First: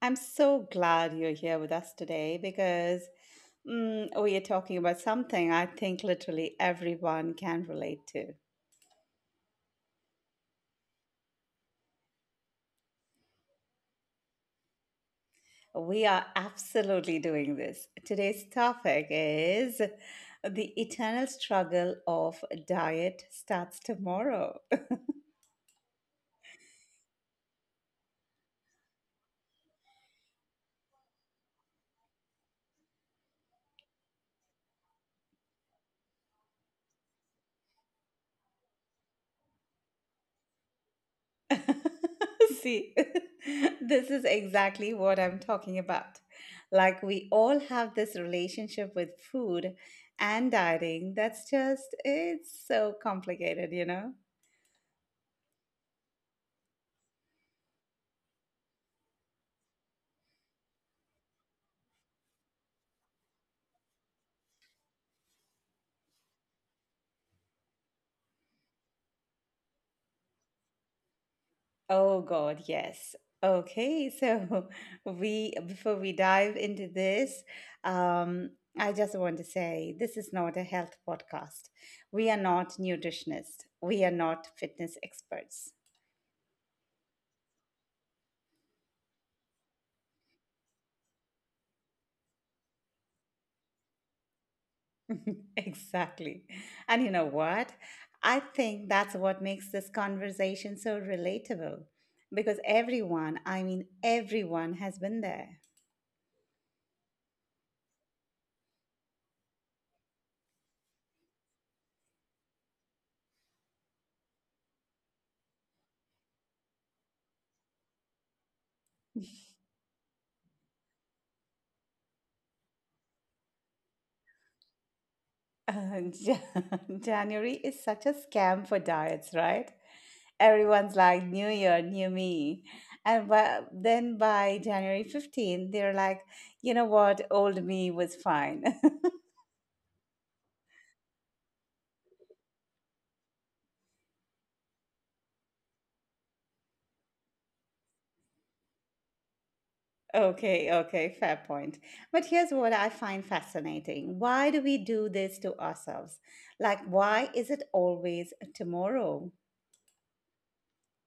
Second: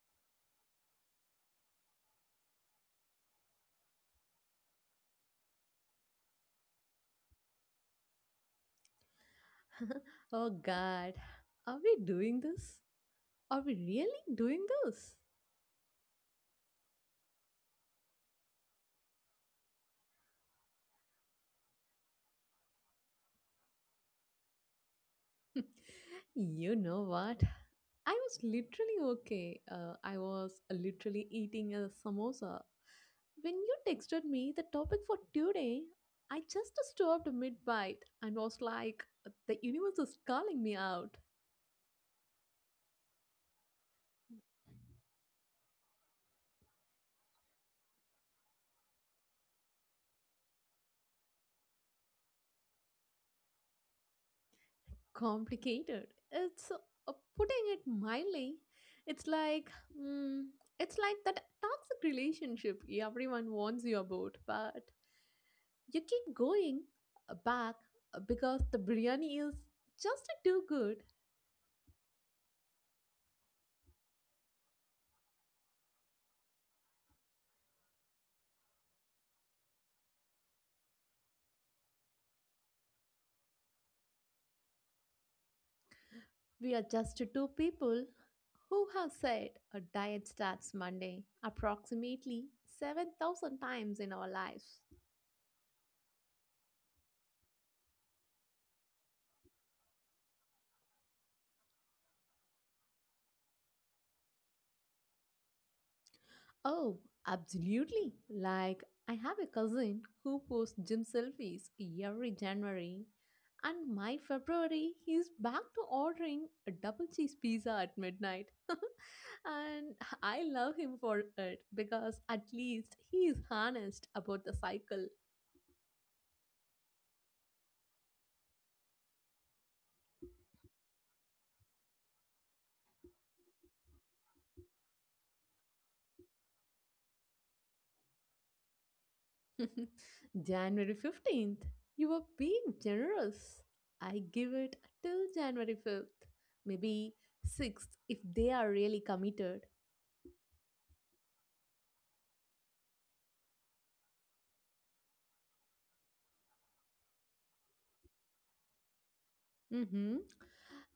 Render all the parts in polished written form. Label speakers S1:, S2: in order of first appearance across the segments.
S1: I'm so glad you're here with us today because we are talking about something I think literally everyone can relate to.
S2: Oh God, are we doing this? Are we really doing this?
S1: We are absolutely doing this. Today's topic is the eternal struggle of diet starts tomorrow.
S2: You know what? I was literally okay. I was literally eating a samosa. When you texted me the topic for today, I just stopped mid bite and was like, the universe is calling me out.
S1: See, this is exactly what I'm talking about. Like, we all have this relationship with food and dieting that's just, it's so complicated?
S2: Complicated. It's putting it mildly. It's like mm, it's like that toxic relationship everyone warns you about, but you keep going back because the biryani is just too good.
S1: Oh, God, yes. Okay, so before we dive into this, um, I just want to say this is not a health podcast. We are not nutritionists. We are not fitness experts.
S2: We are just two people who have said a diet starts Monday approximately 7,000 times in our lives.
S1: Exactly. And you know what? I think that's what makes this conversation so relatable because everyone, I mean, everyone has been there.
S2: Oh, absolutely. Like, I have a cousin who posts gym selfies every January, and my February, he's back to ordering a double cheese pizza at midnight. And I love him for it because at least he is honest about the cycle.
S1: Uh, Jan- January is such a scam for diets, right? Everyone's like, New Year, new me. And then by January 15th they're like, you know what? Old me was fine.
S2: January 15th, you are being generous. I give it till January 5th, maybe 6th if they are really committed.
S1: Okay, okay, fair point. But here's what I find fascinating. Why do we do this to ourselves? Like, why is it always tomorrow?
S2: Mm-hmm.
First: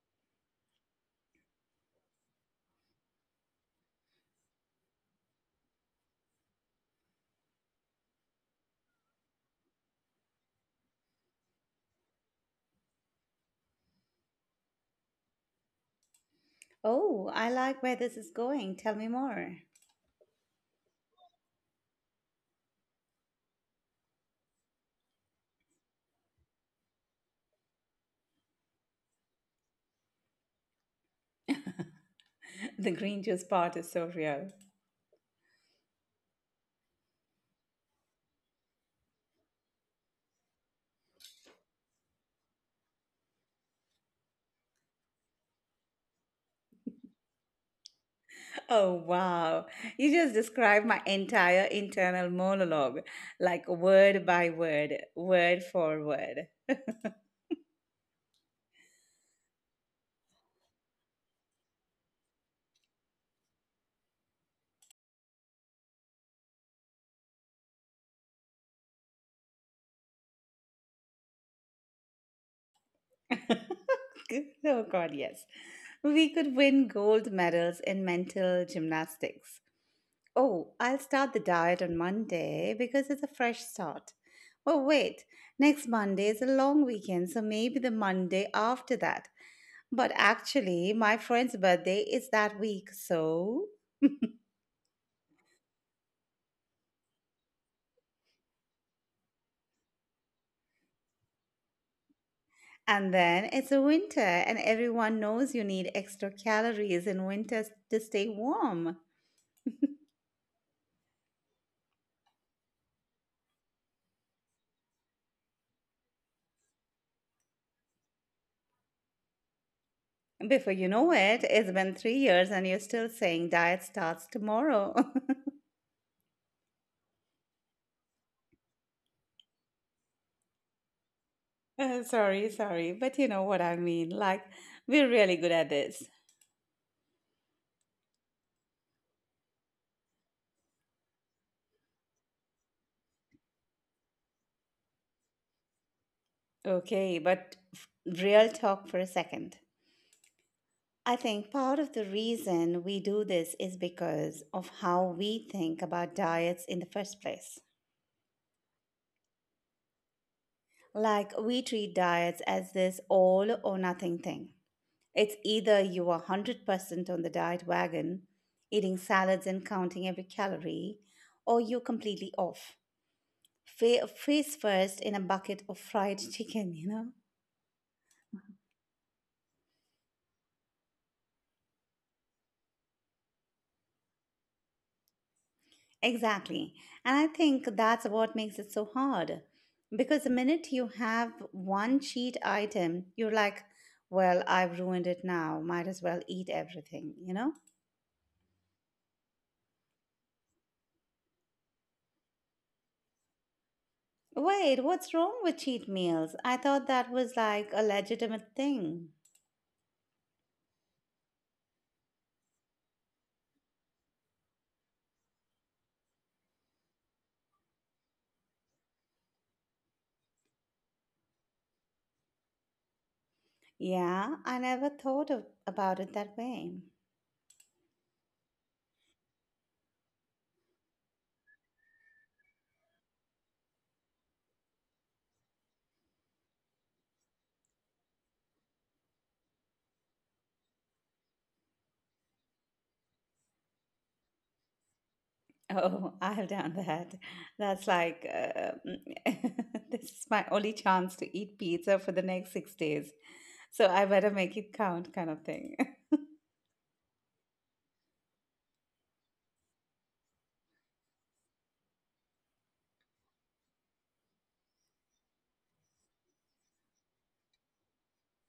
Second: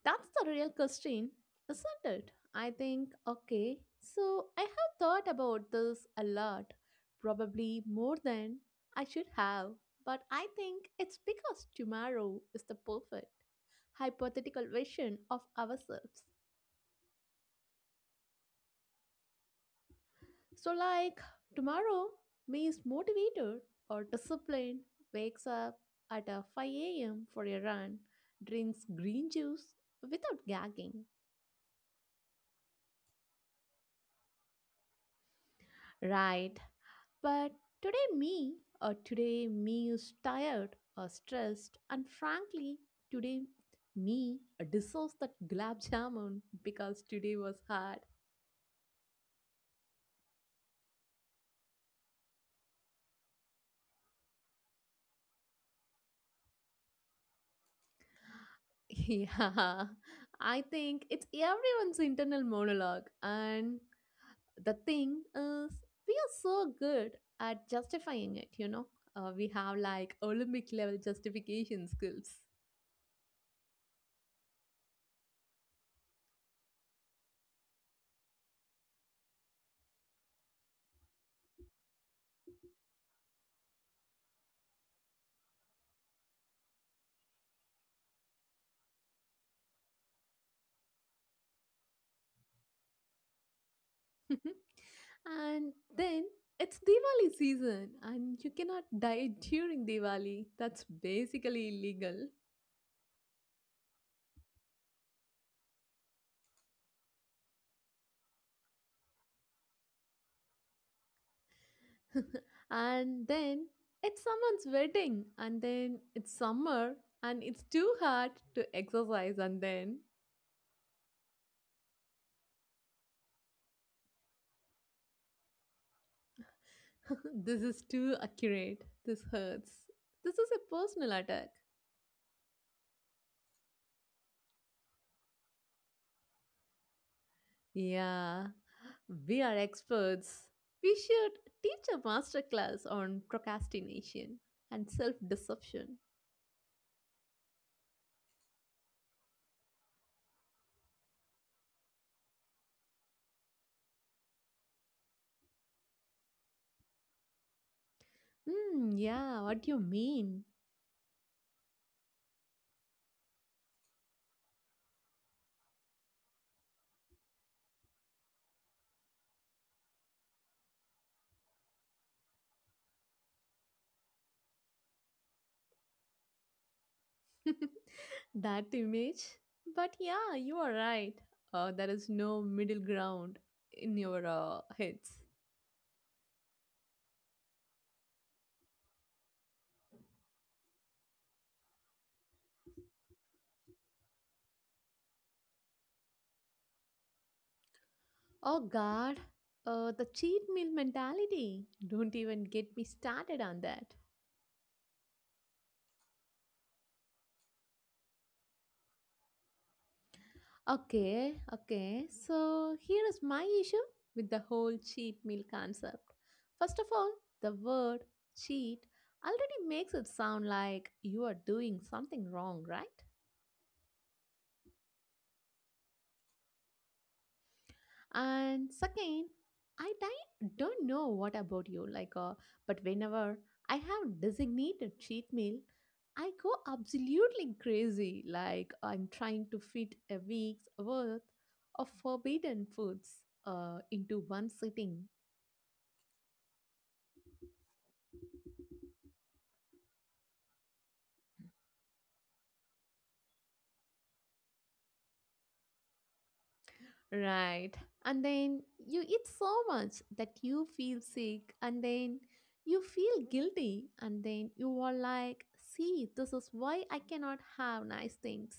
S2: That's the real question, isn't it? I think, okay, so I have thought about this a lot, probably more than I should have, but I think it's because tomorrow is the perfect hypothetical version of ourselves.
S1: Oh, I like where this is going. Tell me more.
S2: So, like, tomorrow me is motivated or disciplined, wakes up at 5 a.m. for a run, drinks green juice without gagging.
S1: The green juice part is so real.
S2: Right. But today, me, today, me is tired or stressed, and frankly, today, me deserves that gulab jamun because today was hard.
S1: Oh, wow. You just described my entire internal monologue, like word by word, word for word.
S2: Yeah, I think it's everyone's internal monologue, and the thing is, we are so good at justifying it. We have like Olympic level justification skills.
S1: Oh, God, yes. We could win gold medals in mental gymnastics. Oh, I'll start the diet on Monday because it's a fresh start. Oh, wait, next Monday is a long weekend, so maybe the Monday after that. But actually, my friend's birthday is that week, so.
S2: And then it's Diwali season, and you cannot die during Diwali. That's basically illegal.
S1: And then it's a winter, and everyone knows you need extra calories in winter to stay warm.
S2: And then it's someone's wedding, and then it's summer, and it's too hot to exercise, and then
S1: Before you know it, it's been 3 years, and you're still saying diet starts tomorrow.
S2: This is too accurate. This hurts. This is a personal attack.
S1: Sorry, sorry, but you know what I mean. Like, we're really good at this.
S2: Yeah, we are experts. We should teach a master class on procrastination and self deception.
S1: Okay, but real talk for a second. I think part of the reason we do this is because of how we think about diets in the first place.
S2: Hmm, yeah, what do you mean?
S1: Like, we treat diets as this all or nothing thing. It's either you are 100% on the diet wagon, eating salads and counting every calorie, or you're completely off. Face first in a bucket of fried chicken?
S2: That image. But yeah, you are right. There is no middle ground in your heads.
S1: Exactly. And I think that's what makes it so hard. Because the minute you have one cheat item, you're like, well, I've ruined it now. Might as well eat everything?
S2: Oh God, the cheat meal mentality. Don't even get me started on that.
S1: Wait, what's wrong with cheat meals? I thought that was like a legitimate thing.
S2: Okay, okay. So here is my issue with the whole cheat meal concept. First of all, the word cheat already makes it sound like you are doing something wrong, right?
S1: Yeah, I never thought about it that way.
S2: And second, I don't know what about you, like, but whenever I have designated cheat meal, I go absolutely crazy, like I'm trying to fit a week's worth of forbidden foods into one sitting.
S1: Oh, I've done that. That's like, this is my only chance to eat pizza for the next 6 days. So I better make it count, kind of thing.
S2: Right. And then you eat so much that you feel sick, and then you feel guilty, and then you are like, see, this is why I cannot have nice things.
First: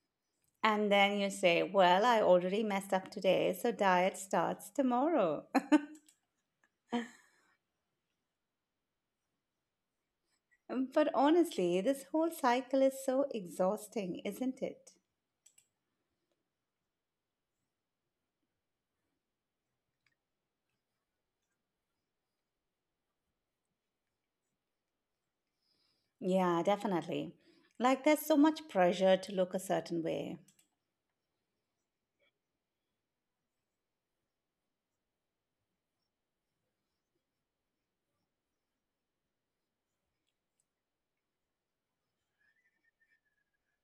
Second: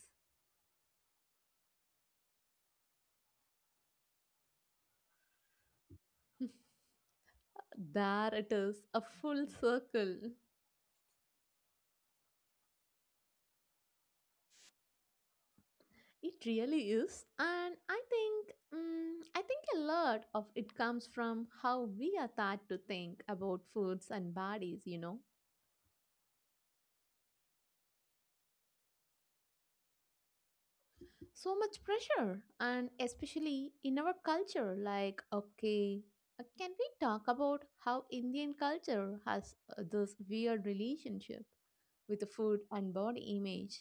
S1: And then you say, Well, I already messed up today, so diet starts tomorrow.
S2: There it is, a full circle.
S1: But honestly, this whole cycle is so exhausting, isn't it?
S2: It really is. And I think a lot of it comes from how we are taught to think about foods and bodies.
S1: Yeah, definitely. Like, there's so much pressure to look a certain way.
S2: So much pressure, and especially in our culture, like, okay, can we talk about how Indian culture has this weird relationship with the food and body image?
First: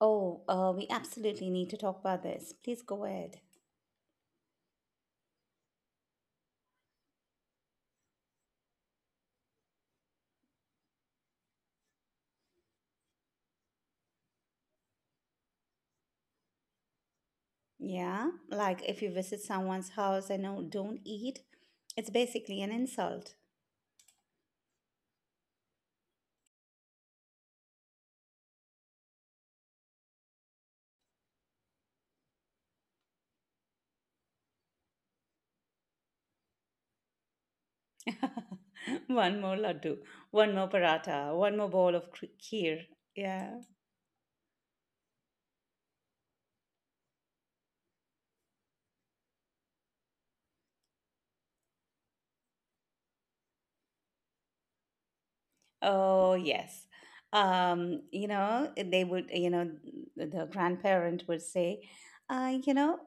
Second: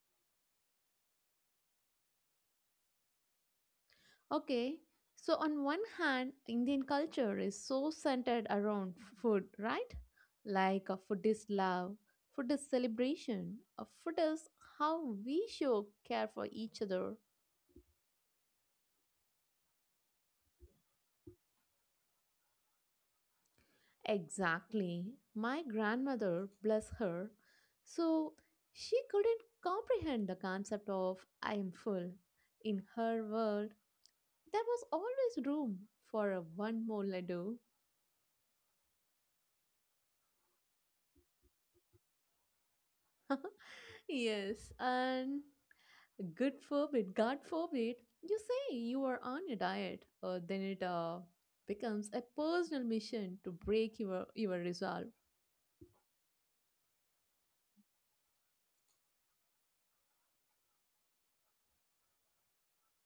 S1: Oh, we absolutely need to talk about this. Please go ahead.
S2: Okay, so on one hand, Indian culture is so centered around food, right? Like, food is love, food is celebration, food is how we show care for each other.
S1: Yeah, like if you visit someone's house and no, don't eat, it's basically an insult.
S2: Exactly. My grandmother, bless her, so she couldn't comprehend the concept of I am full. In her world, there was always room for a one more laddu.
S1: One more laddu, one more paratha, one more bowl of kheer. Yeah.
S2: Yes, and God forbid, you say you are on a diet, then it becomes a personal mission to break your resolve.
S1: Oh, yes. Um, you know, they would, you know, the grandparent would say, uh, you know,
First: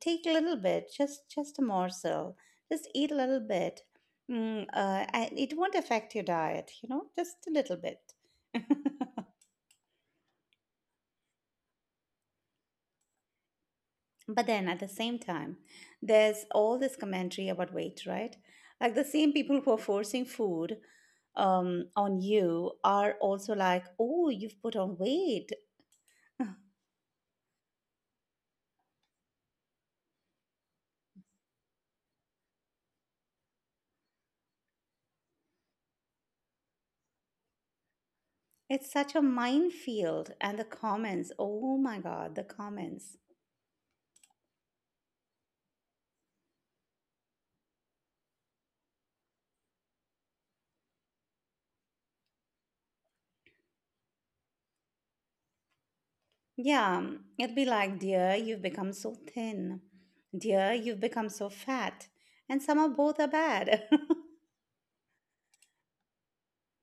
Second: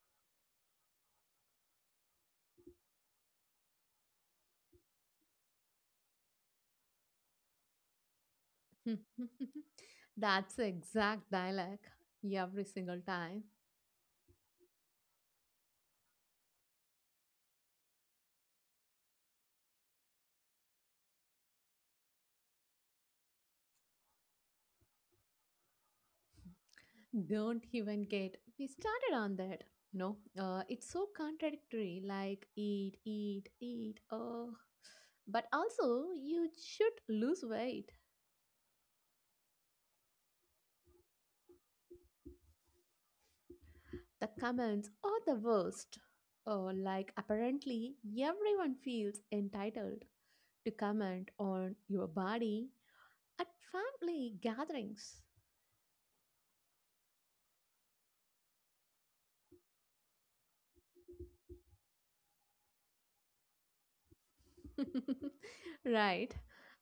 S1: take a little bit, just a morsel, just eat a little bit. It won't affect your diet, just a little bit.
S2: That's the exact dialogue every single time.
S1: But then at the same time, there's all this commentary about weight, right? Like the same people who are forcing food on you are also like, oh, you've put on weight.
S2: Don't even get me started on that. No, it's so contradictory. Like eat, eat, eat. Oh, but also you should lose weight.
S1: It's such a minefield. And the comments, oh my God, the comments.
S2: The comments are the worst. Oh, like apparently everyone feels entitled to comment on your body at family gatherings.
S1: Yeah, it'd be like, dear, you've become so thin. Dear, you've become so fat. And some of both are bad.
S2: Right.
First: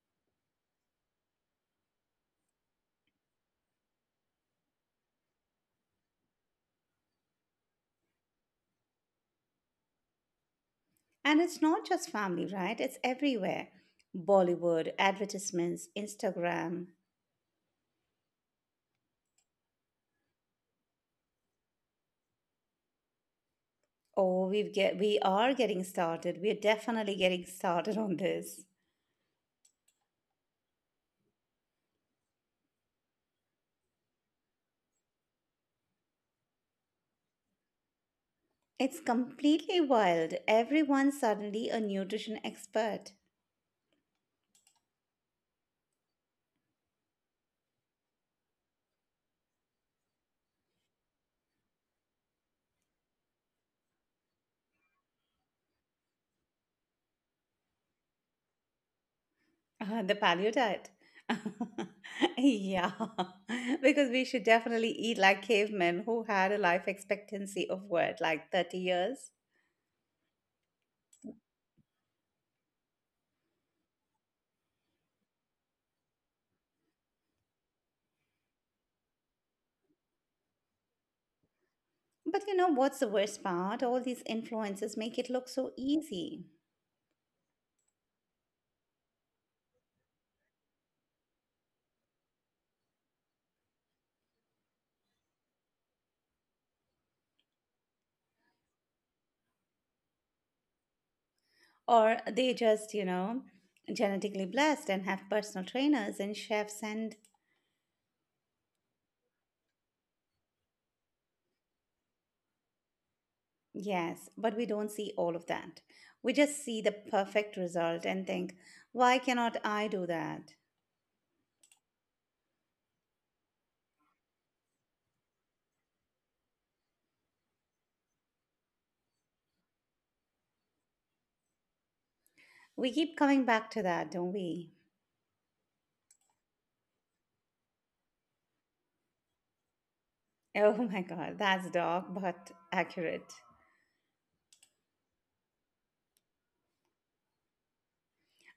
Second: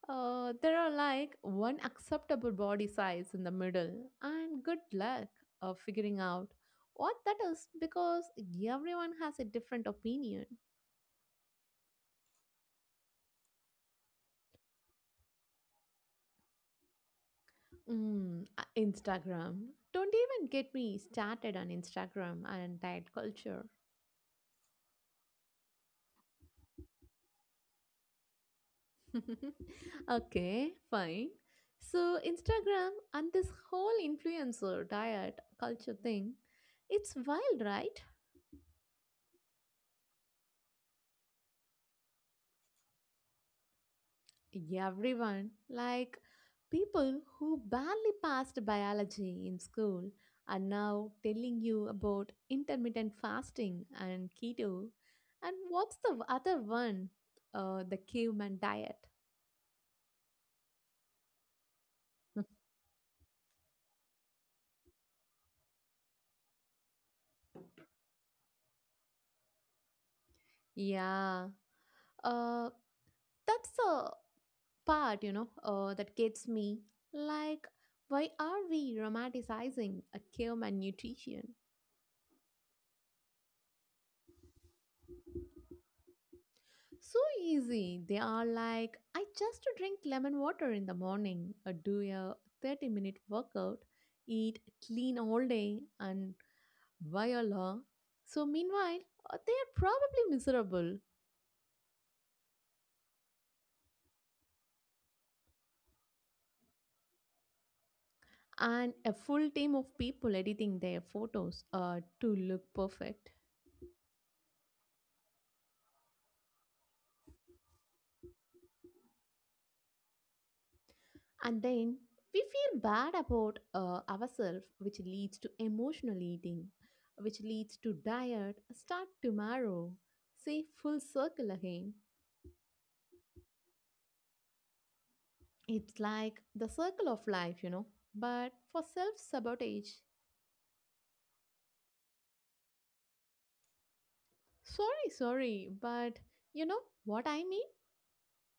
S2: There are like one acceptable body size in the middle, and good luck of figuring out what that is because everyone has a different opinion.
S1: And it's not just family, right? It's everywhere. Bollywood, advertisements, Instagram.
S2: Instagram. Don't even get me started on Instagram and diet culture.
S1: Oh, we are getting started. We are definitely getting started on this.
S2: Okay, fine. So, Instagram and this whole influencer diet culture thing, it's wild, right?
S1: It's completely wild. Everyone's suddenly a nutrition expert.
S2: Everyone, like people who barely passed biology in school, are now telling you about intermittent fasting and keto. And what's the other one? The caveman diet.
S1: The paleo diet. Yeah, because we should definitely eat like cavemen who had a life expectancy of what, like 30 years?
S2: Yeah, uh, that's the part that gets me. Like, why are we romanticizing a caveman nutrition?
S1: But you know what's the worst part? All these influences make it look so easy.
S2: So easy. They are like, I just drink lemon water in the morning, do a 30-minute workout, eat clean all day, and voila. So, meanwhile, they are probably miserable,
S1: Or they just genetically blessed and have personal trainers and chefs. And
S2: and a full team of people editing their photos to look perfect.
S1: yes, but we don't see all of that. We just see the perfect result and think, why cannot I do that?
S2: And then we feel bad about ourselves, which leads to emotional eating, which leads to diet, start tomorrow. Say full circle again.
S1: We keep coming back to that, don't we?
S2: It's like the circle of life, but for self sabotage.
S1: Oh my God, that's dark but accurate.
S2: Sorry, sorry, but you know what I mean?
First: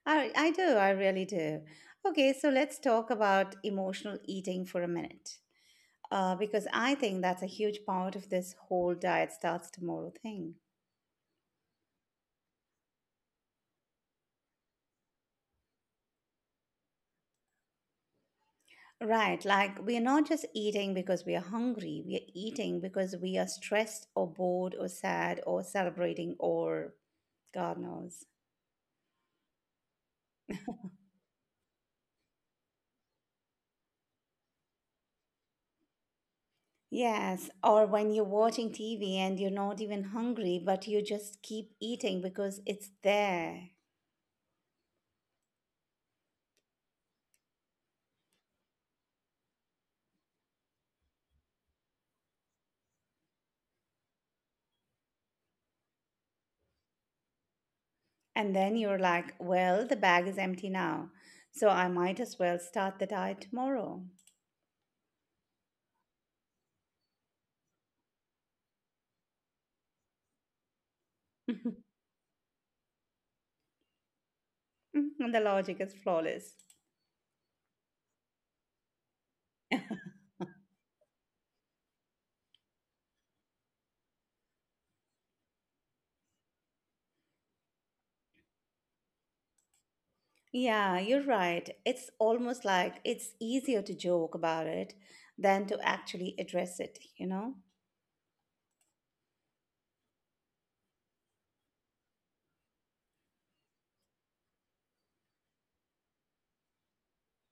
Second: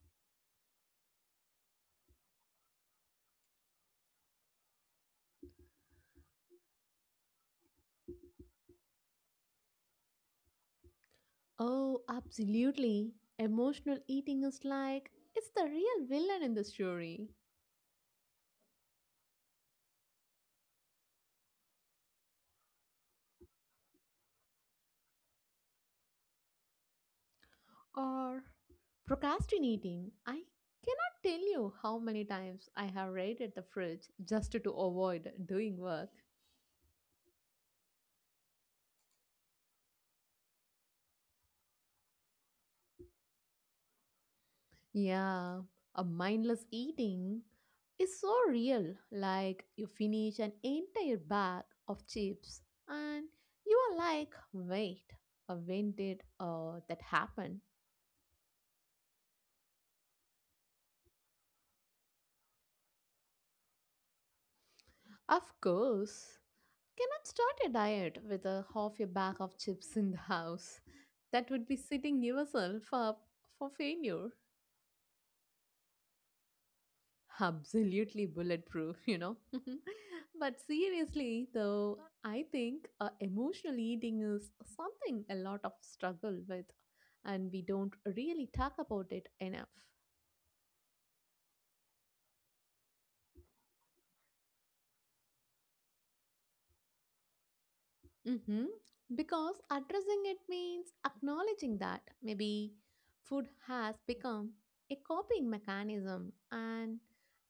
S1: I do, I really do. Okay, so let's talk about emotional eating for a minute, because I think that's a huge part of this whole diet starts tomorrow thing.
S2: Oh, absolutely. Emotional eating is like it's the real villain in the story.
S1: Right, like we are not just eating because we are hungry, we are eating because we are stressed or bored or sad or celebrating or God knows.
S2: Or procrastinating. I cannot tell you how many times I have raided the fridge just to avoid doing work.
S1: Yes, or when you're watching TV and you're not even hungry, but you just keep eating because it's there.
S2: Yeah, a mindless eating is so real. Like you finish an entire bag of chips and you are like, wait, when did that happen?
S1: And then you're like, well, the bag is empty now, so I might as well start the diet tomorrow.
S2: Of course, cannot start a diet with a half a bag of chips in the house. That would
S1: And
S2: be setting yourself up for failure.
S1: the logic is flawless.
S2: Absolutely bulletproof. But seriously, though, I think emotional eating is something a lot of struggle with, and we don't really talk about it enough.
S1: Yeah, you're right. It's almost like it's easier to joke about it than to actually address it?
S2: hmm Because addressing it means acknowledging that maybe food has become a coping mechanism, and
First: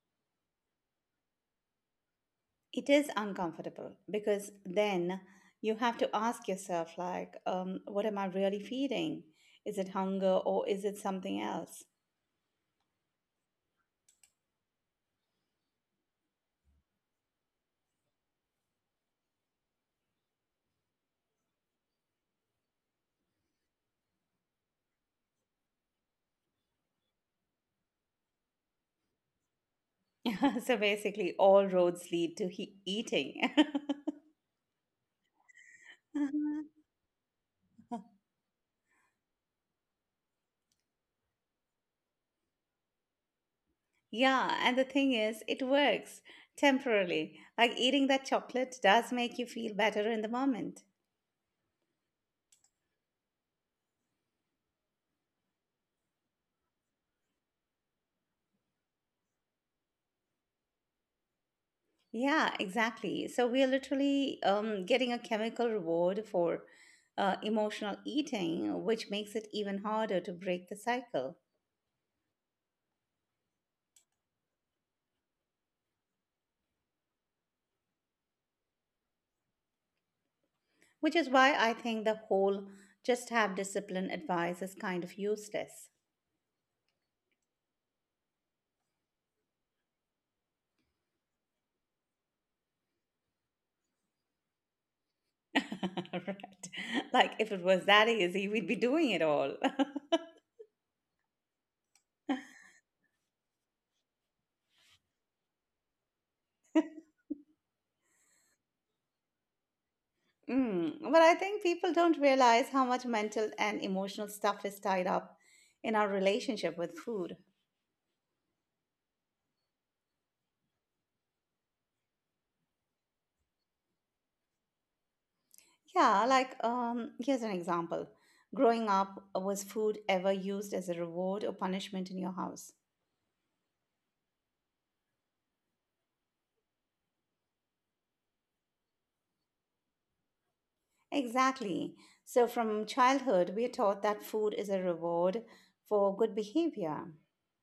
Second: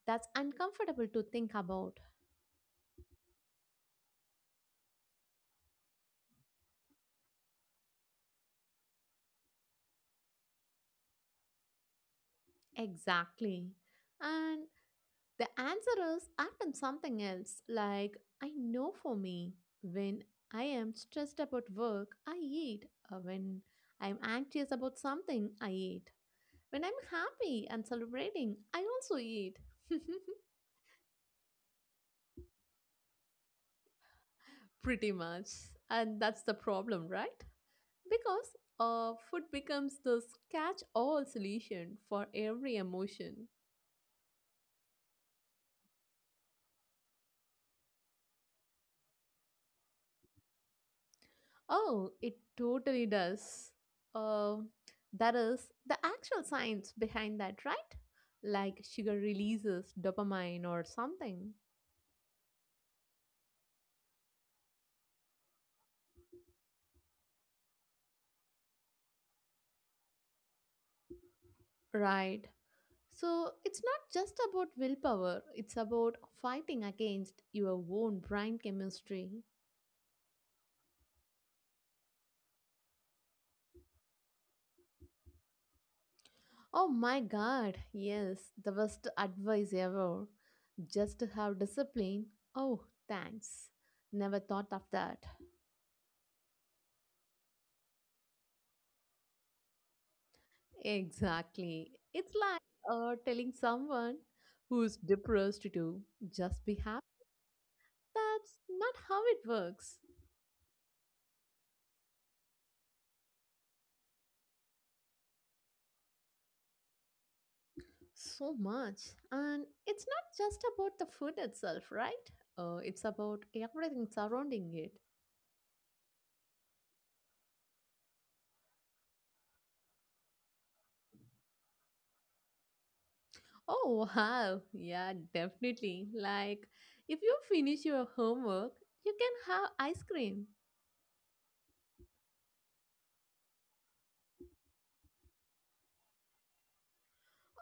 S2: that's uncomfortable to think about.
S1: It is uncomfortable because then you have to ask yourself, like, what am I really feeding? Is it hunger or is it something else?
S2: Exactly. And the answer is often something else, like I know for me, when I am stressed about work, I eat. Or when I am anxious about something, I eat. When I'm happy and celebrating, I also eat.
S1: So basically, all roads lead to he eating.
S2: Pretty much. And that's the
S1: Uh-huh.
S2: problem, right? Because food becomes this catch all solution for every emotion.
S1: Yeah, and the thing is, it works temporarily. Like eating that chocolate does make you feel better in the moment.
S2: Oh, it totally does. Uh, that is the actual science behind that, right? Like sugar releases dopamine or something.
S1: Yeah, exactly. So we are literally getting a chemical reward for emotional eating, which makes it even harder to break the cycle,
S2: Right. So it's not just about willpower, it's about fighting against your own brain chemistry.
S1: which is why I think the whole just have discipline advice is kind of useless.
S2: Oh my God, yes, the best advice ever. Just to have discipline. Oh, thanks. Never thought of that.
S1: Right. Like if it was that easy, we'd be doing it all.
S2: Exactly. It's like telling someone who's depressed to just be happy. That's not how it works
S1: But I think people don't realize how much mental and emotional stuff is tied up in our relationship with food.
S2: so much. And it's not just about the food itself, right? It's about everything surrounding it.
S1: Yeah, like here's an example. Growing up, was food ever used as a reward or punishment in your house?
S2: Oh, wow. Yeah, definitely. Like, if you finish your homework, you can have ice cream.
S1: Exactly. So from childhood, we are taught that food is a reward for good behavior.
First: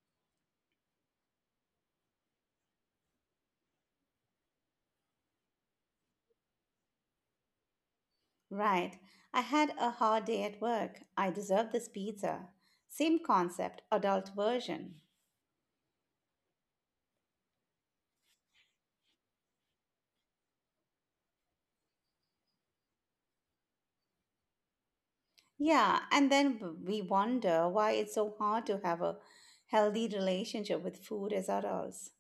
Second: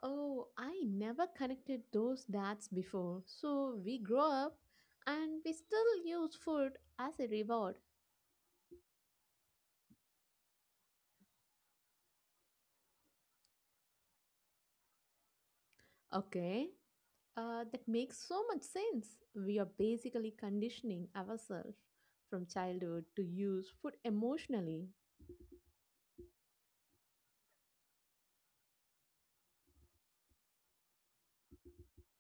S2: Oh, I never connected those dots before. So we grow up and we still use food as a reward.
S1: Right. I had a hard day at work. I deserve this pizza. Same concept, adult version.
S2: Okay, that makes so much sense. We are basically conditioning ourselves from childhood to use food emotionally.
S1: Yeah, and then we wonder why it's so hard to have a healthy relationship with food as adults.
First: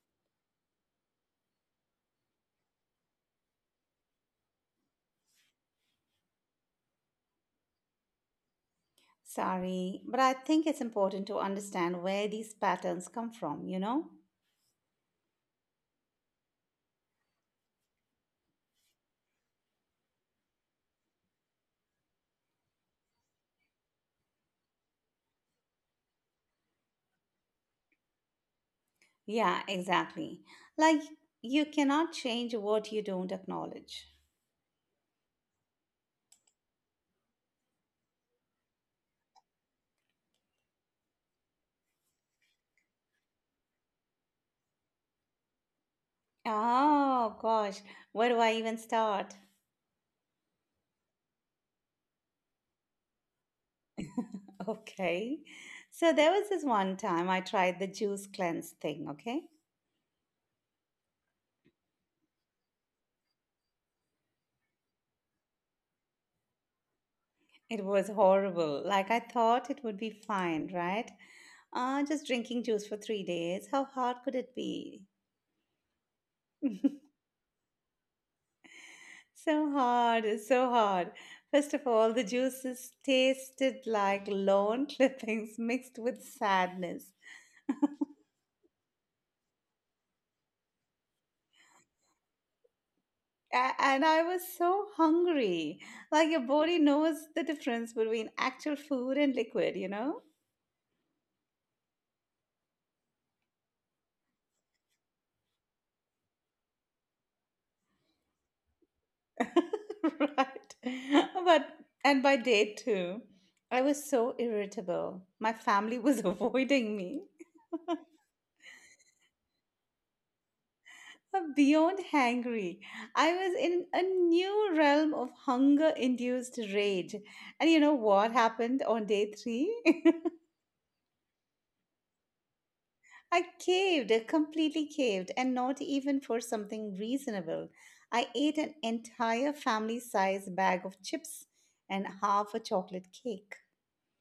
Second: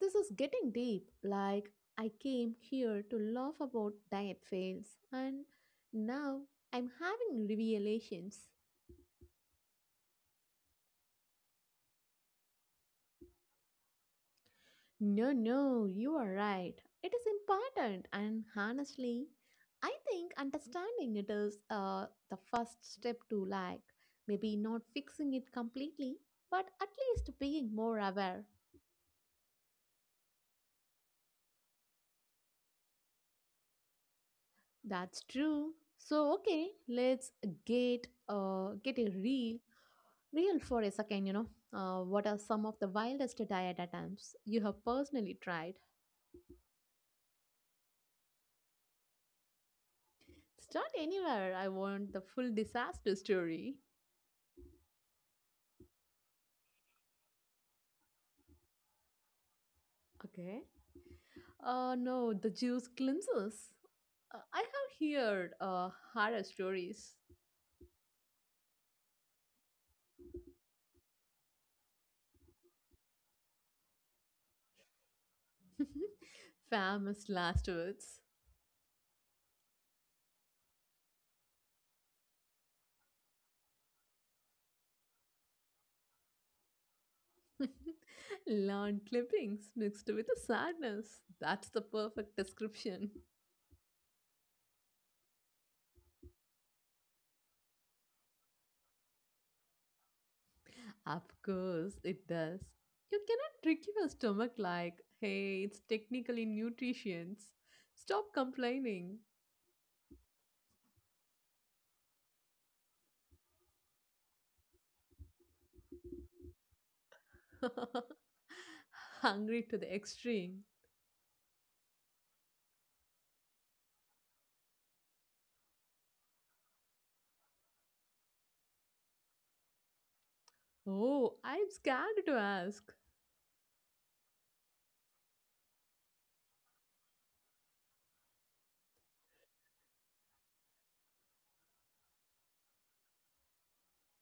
S2: This is getting deep. Like, I came here to laugh about diet fails, and now I'm having revelations.
S1: Sorry, but I think it's important to understand where these patterns come from?
S2: No, no, you are right. It is important, and honestly, I think understanding it is the first step to like maybe not fixing it completely, but at least being more aware.
S1: Yeah, exactly. Like, you cannot change what you don't acknowledge.
S2: That's true. So, okay, let's get a real for a second. You know, what are some of the wildest diet attempts you have personally tried?
S1: Oh, gosh, where do I even start?
S2: Start anywhere. I want the full disaster story.
S1: Okay. So, there was this one time I tried the juice cleanse thing, okay?
S2: Okay. No, the juice cleanses. I have heard horror stories.
S1: It was horrible. Like, I thought it would be fine, right? Just drinking juice for 3 days. How hard could it be?
S2: Famous last words.
S1: So hard, it's so hard. First of all, the juices tasted like lawn clippings mixed with sadness.
S2: Lawn clippings mixed with a sadness. That's the perfect description.
S1: And I was so hungry. Like your body knows the difference between actual food and liquid?
S2: Of course, it does. You cannot trick your stomach like, hey, it's technically nutrients. Stop complaining.
S1: Right. And by day two, I was so irritable. My family was avoiding me.
S2: Hungry to the extreme.
S1: Beyond hangry, I was in a new realm of hunger induced rage. And you know what happened on day three?
S2: Oh, I'm scared to ask.
S1: I caved, completely caved, and not even for something reasonable. I ate an entire family size bag of chips and half a chocolate cake.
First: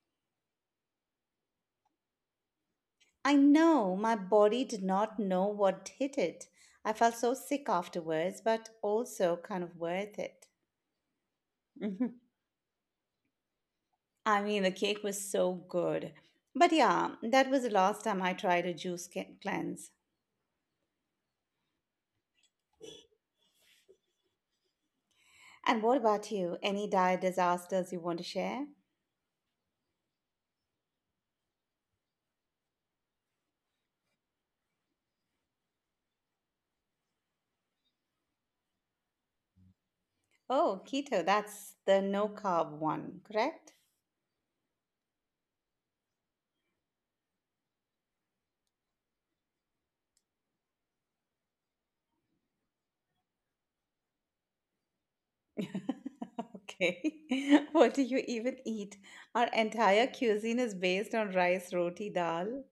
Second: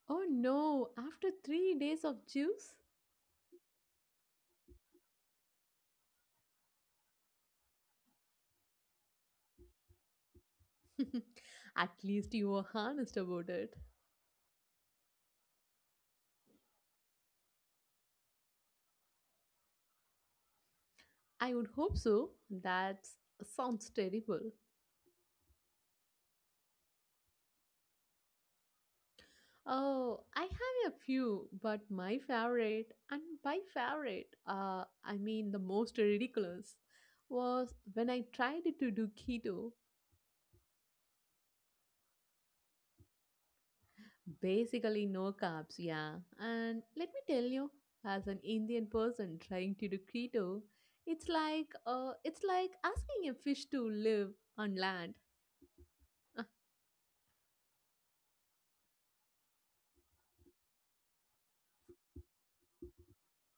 S2: Oh no, after 3 days of juice?
S1: I know my body did not know what hit it. I felt so sick afterwards, but also kind of worth it.
S2: At least you were honest about it.
S1: I mean, the cake was so good. But yeah, that was the last time I tried a juice cleanse.
S2: I would hope so. That sounds terrible.
S1: And what about you? Any diet disasters you want to share?
S2: Oh, I have a few, but my favorite, and by favorite, I mean the most ridiculous, was when I tried to do keto.
S1: Oh, keto, that's the no carb one, correct?
S2: Basically, no carbs, yeah. And let me tell you, as an Indian person trying to do keto, it's like asking a fish to live on land.
S1: Okay. What do you even eat? Our entire cuisine is based on rice, roti, dal.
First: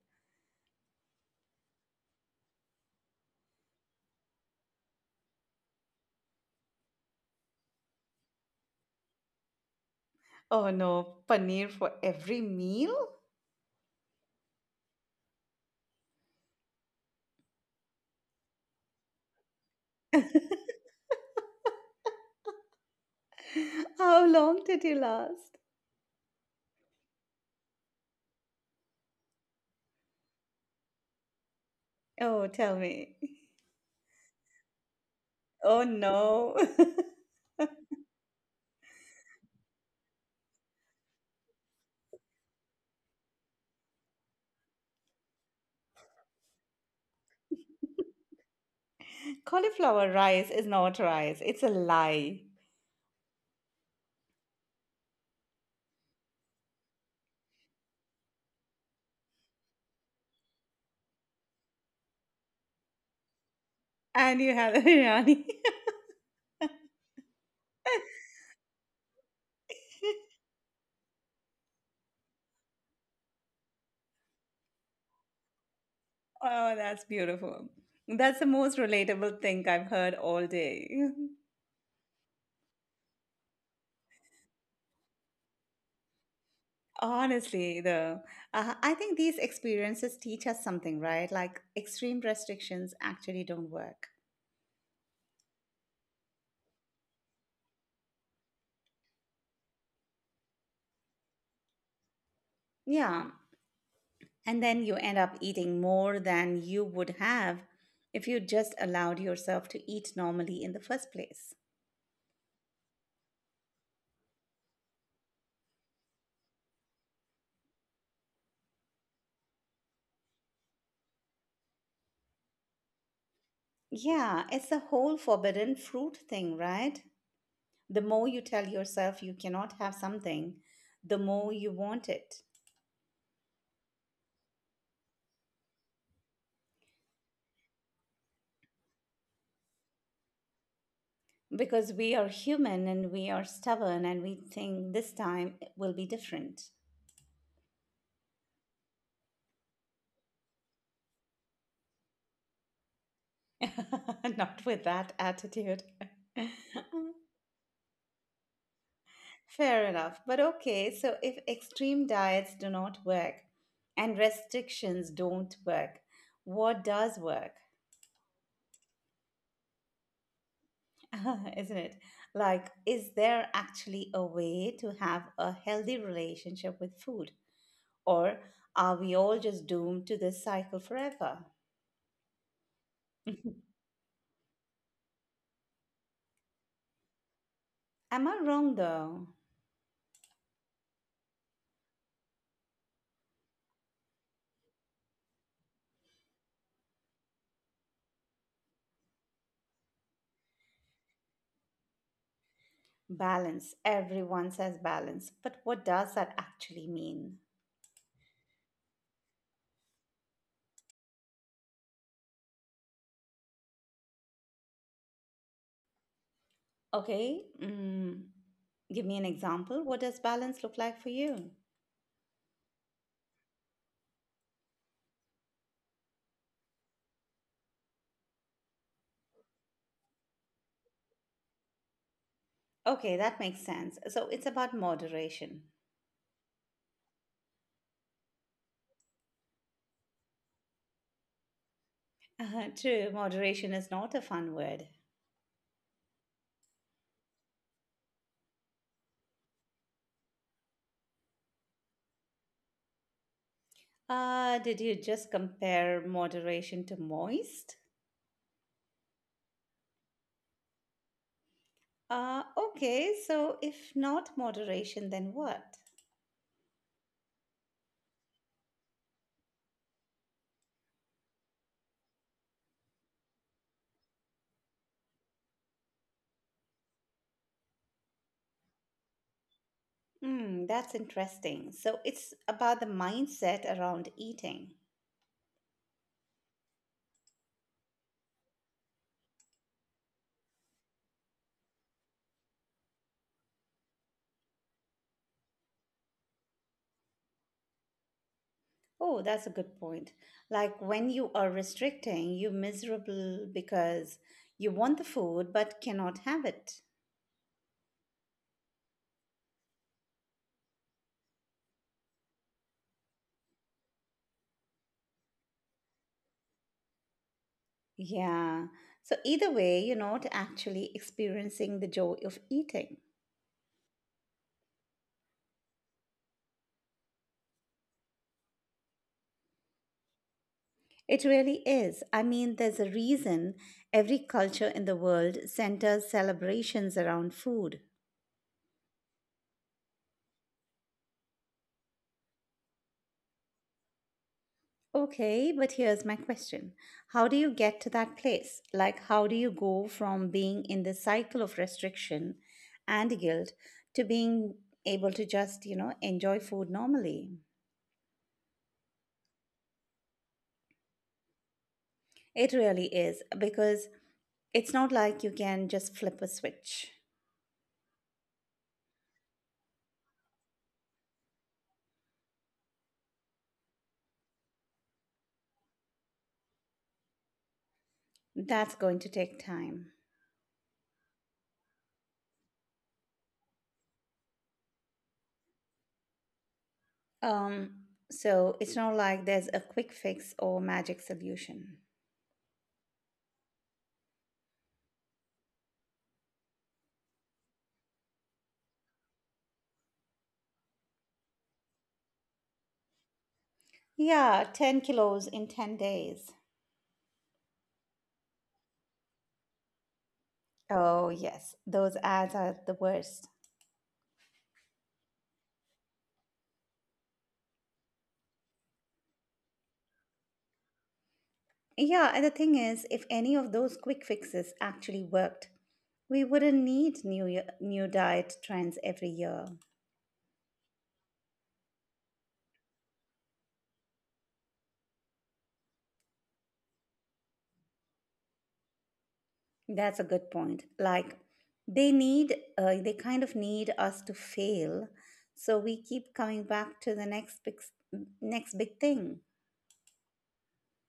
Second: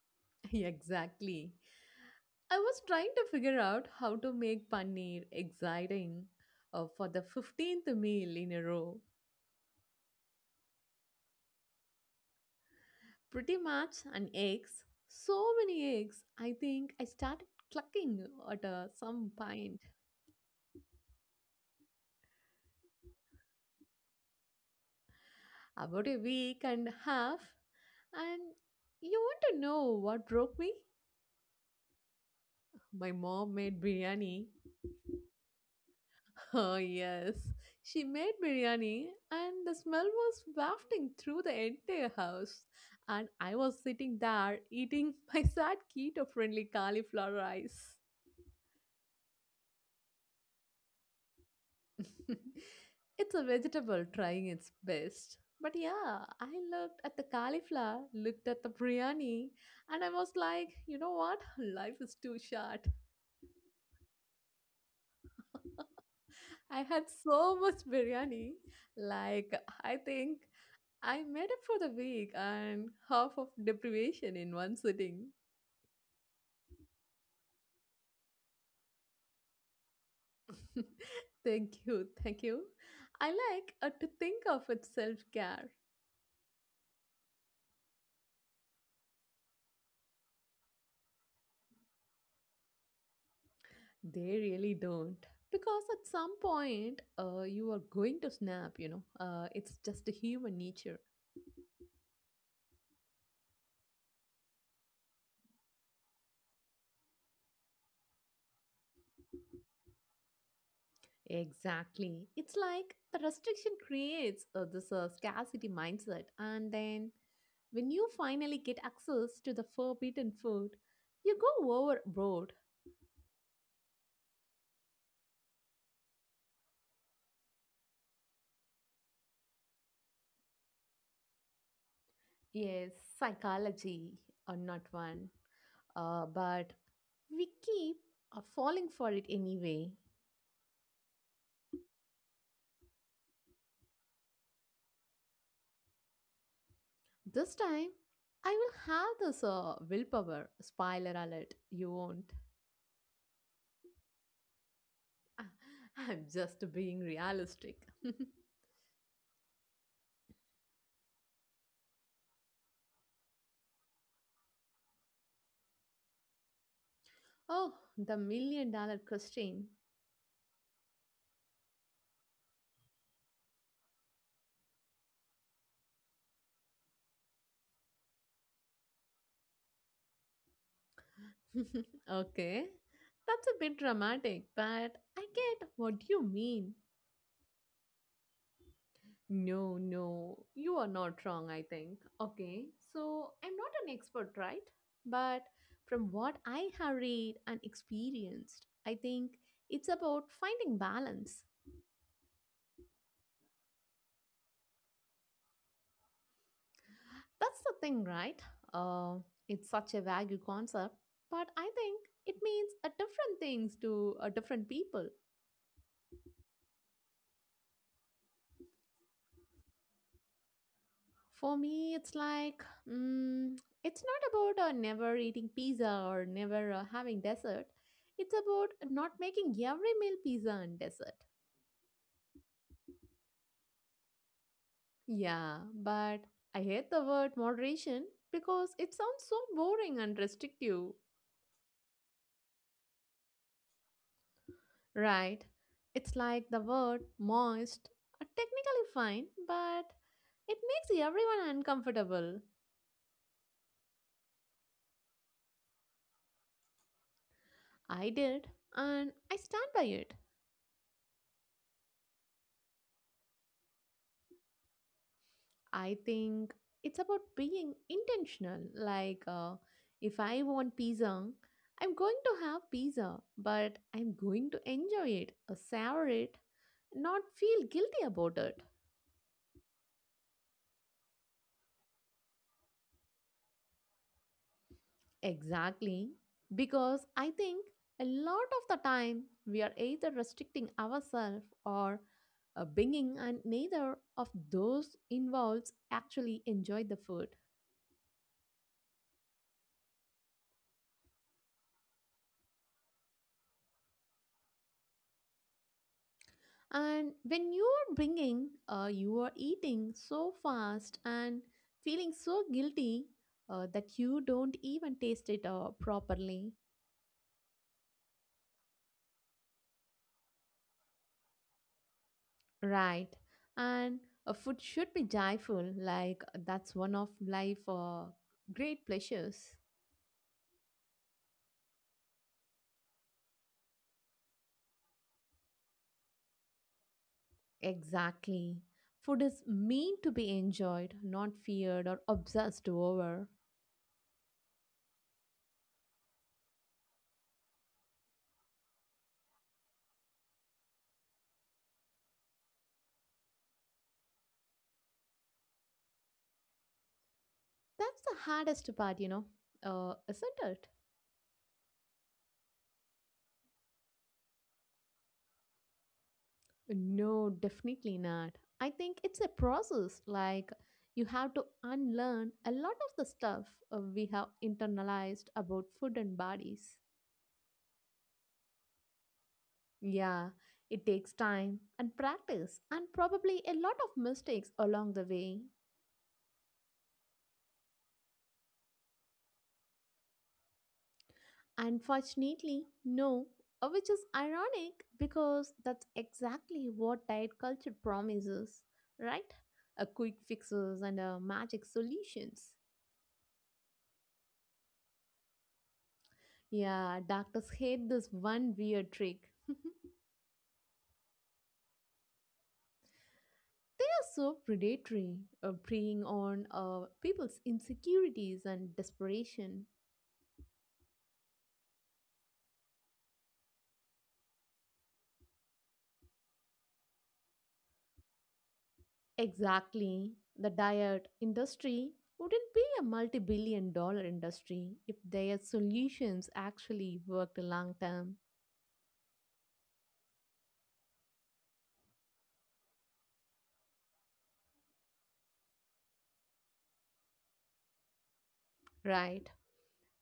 S2: Exactly. I was trying to figure out how to make paneer exciting for the 15th meal in a row.
S1: Oh no, paneer for every meal?
S2: Pretty much an eggs, so many eggs. I think I started clucking at some point.
S1: How long did you last?
S2: About a week and a half, and you want to know what broke me?
S1: Oh, tell me.
S2: My mom made biryani.
S1: Oh no.
S2: Oh, yes. She made biryani, and the smell was wafting through the entire house. And I was sitting there eating my sad keto friendly cauliflower rice.
S1: Cauliflower rice is not rice, it's a lie.
S2: It's a vegetable trying its best. But yeah, I looked at the cauliflower, looked at the biryani, and I was like, you know what? Life is too short.
S1: And you have biryani.
S2: I had so much biryani. Like, I think I made up for the week and half of deprivation in one sitting.
S1: Oh, that's beautiful. That's the most relatable thing I've heard all day.
S2: thank you, thank you. I like to think of it self care.
S1: Honestly, though, I think these experiences teach us something, right? Like extreme restrictions actually don't work.
S2: They really don't. Because at some point, you are going to snap. It's just a human nature.
S1: Yeah. And then you end up eating more than you would have if you just allowed yourself to eat normally in the first place.
S2: Exactly. It's like the restriction creates this scarcity mindset. And then when you finally get access to the forbidden food, you go overboard.
S1: Yeah, it's the whole forbidden fruit thing, right? The more you tell yourself you cannot have something, the more you want it.
S2: Yes, psychology or not one. But we keep falling for it anyway.
S1: Because we are human and we are stubborn and we think this time it will be different.
S2: This time, I will have this willpower. Spoiler alert, you won't.
S1: Not with that attitude.
S2: I'm just being realistic.
S1: Fair enough. But okay, so if extreme diets do not work and restrictions don't work, what does work?
S2: Oh, the million dollar question.
S1: Isn't it? Like, is there actually a way to have a healthy relationship with food? Or are we all just doomed to this cycle forever?
S2: Okay. That's a bit dramatic, but I get what you mean.
S1: Am I wrong though?
S2: No, no, you are not wrong, I think. Okay, so I'm not an expert, right? But from what I have read and experienced, I think it's about finding balance.
S1: Balance. Everyone says balance, but what does that actually mean?
S2: That's the thing, right? Uh, it's such a vague concept, but I think it means a different things to a different people.
S1: Okay, give me an example. What does balance look like for you?
S2: For me, it's like mm, it's not about never eating pizza or never having dessert. It's about not making every meal pizza and dessert.
S1: Okay, that makes sense. So it's about moderation.
S2: Yeah, but I hate the word moderation because it sounds so boring and restrictive.
S1: True, moderation is not a fun word.
S2: Right? It's like the word moist, technically fine, but it makes everyone uncomfortable.
S1: Did you just compare moderation to moist?
S2: I did, and I stand by it.
S1: Okay, so if not moderation, then what?
S2: I think it's about being intentional. Like, if I want pizza, I'm going to have pizza, but I'm going to enjoy it, savor it, not feel guilty about it.
S1: Hmm, that's interesting. So it's about the mindset around eating.
S2: Exactly. Because I think a lot of the time we are either restricting ourselves or binging, and neither of those involves actually enjoy the food.
S1: Oh, that's a good point. Like when you are restricting, you're miserable because you want the food but cannot have it.
S2: And when you're bringing, you are eating so fast and feeling so guilty that you don't even taste it properly.
S1: Yeah. So either way, you're not actually experiencing the joy of eating.
S2: Right. And food should be joyful. Like that's one of life great pleasures.
S1: It really is. I mean, there's a reason every culture in the world centers celebrations around food.
S2: Exactly. Food is meant to be enjoyed, not feared or obsessed over.
S1: Okay, but here's my question. How do you get to that place? Like, how do you go from being in the cycle of restriction and guilt to being able to just, enjoy food normally?
S2: That's the hardest part, isn't it?
S1: It really is, because it's not like you can just flip a switch.
S2: No, definitely not. I think it's a process. Like, you have to unlearn a lot of the stuff we have internalized about food and bodies.
S1: That's going to take time.
S2: Yeah, it takes time and practice, and probably a lot of mistakes along the way.
S1: Um, so it's not like there's a quick fix or magic solution.
S2: Unfortunately, no, which is ironic because that's exactly what diet culture promises, right? A quick fixes and magic solutions.
S1: Yeah, 10 kilos in 10 days.
S2: Yeah, doctors hate this one weird trick.
S1: Oh, yes, those ads are the worst.
S2: They are so predatory, preying on people's insecurities and desperation.
S1: Yeah, and the thing is, if any of those quick fixes actually worked, we wouldn't need new diet trends every year.
S2: Exactly. The diet industry wouldn't be a multi billion dollar industry if their solutions actually worked long term.
S1: That's a good point. Like they need they kind of need us to fail, so we keep coming back to the next big thing.
S2: Right.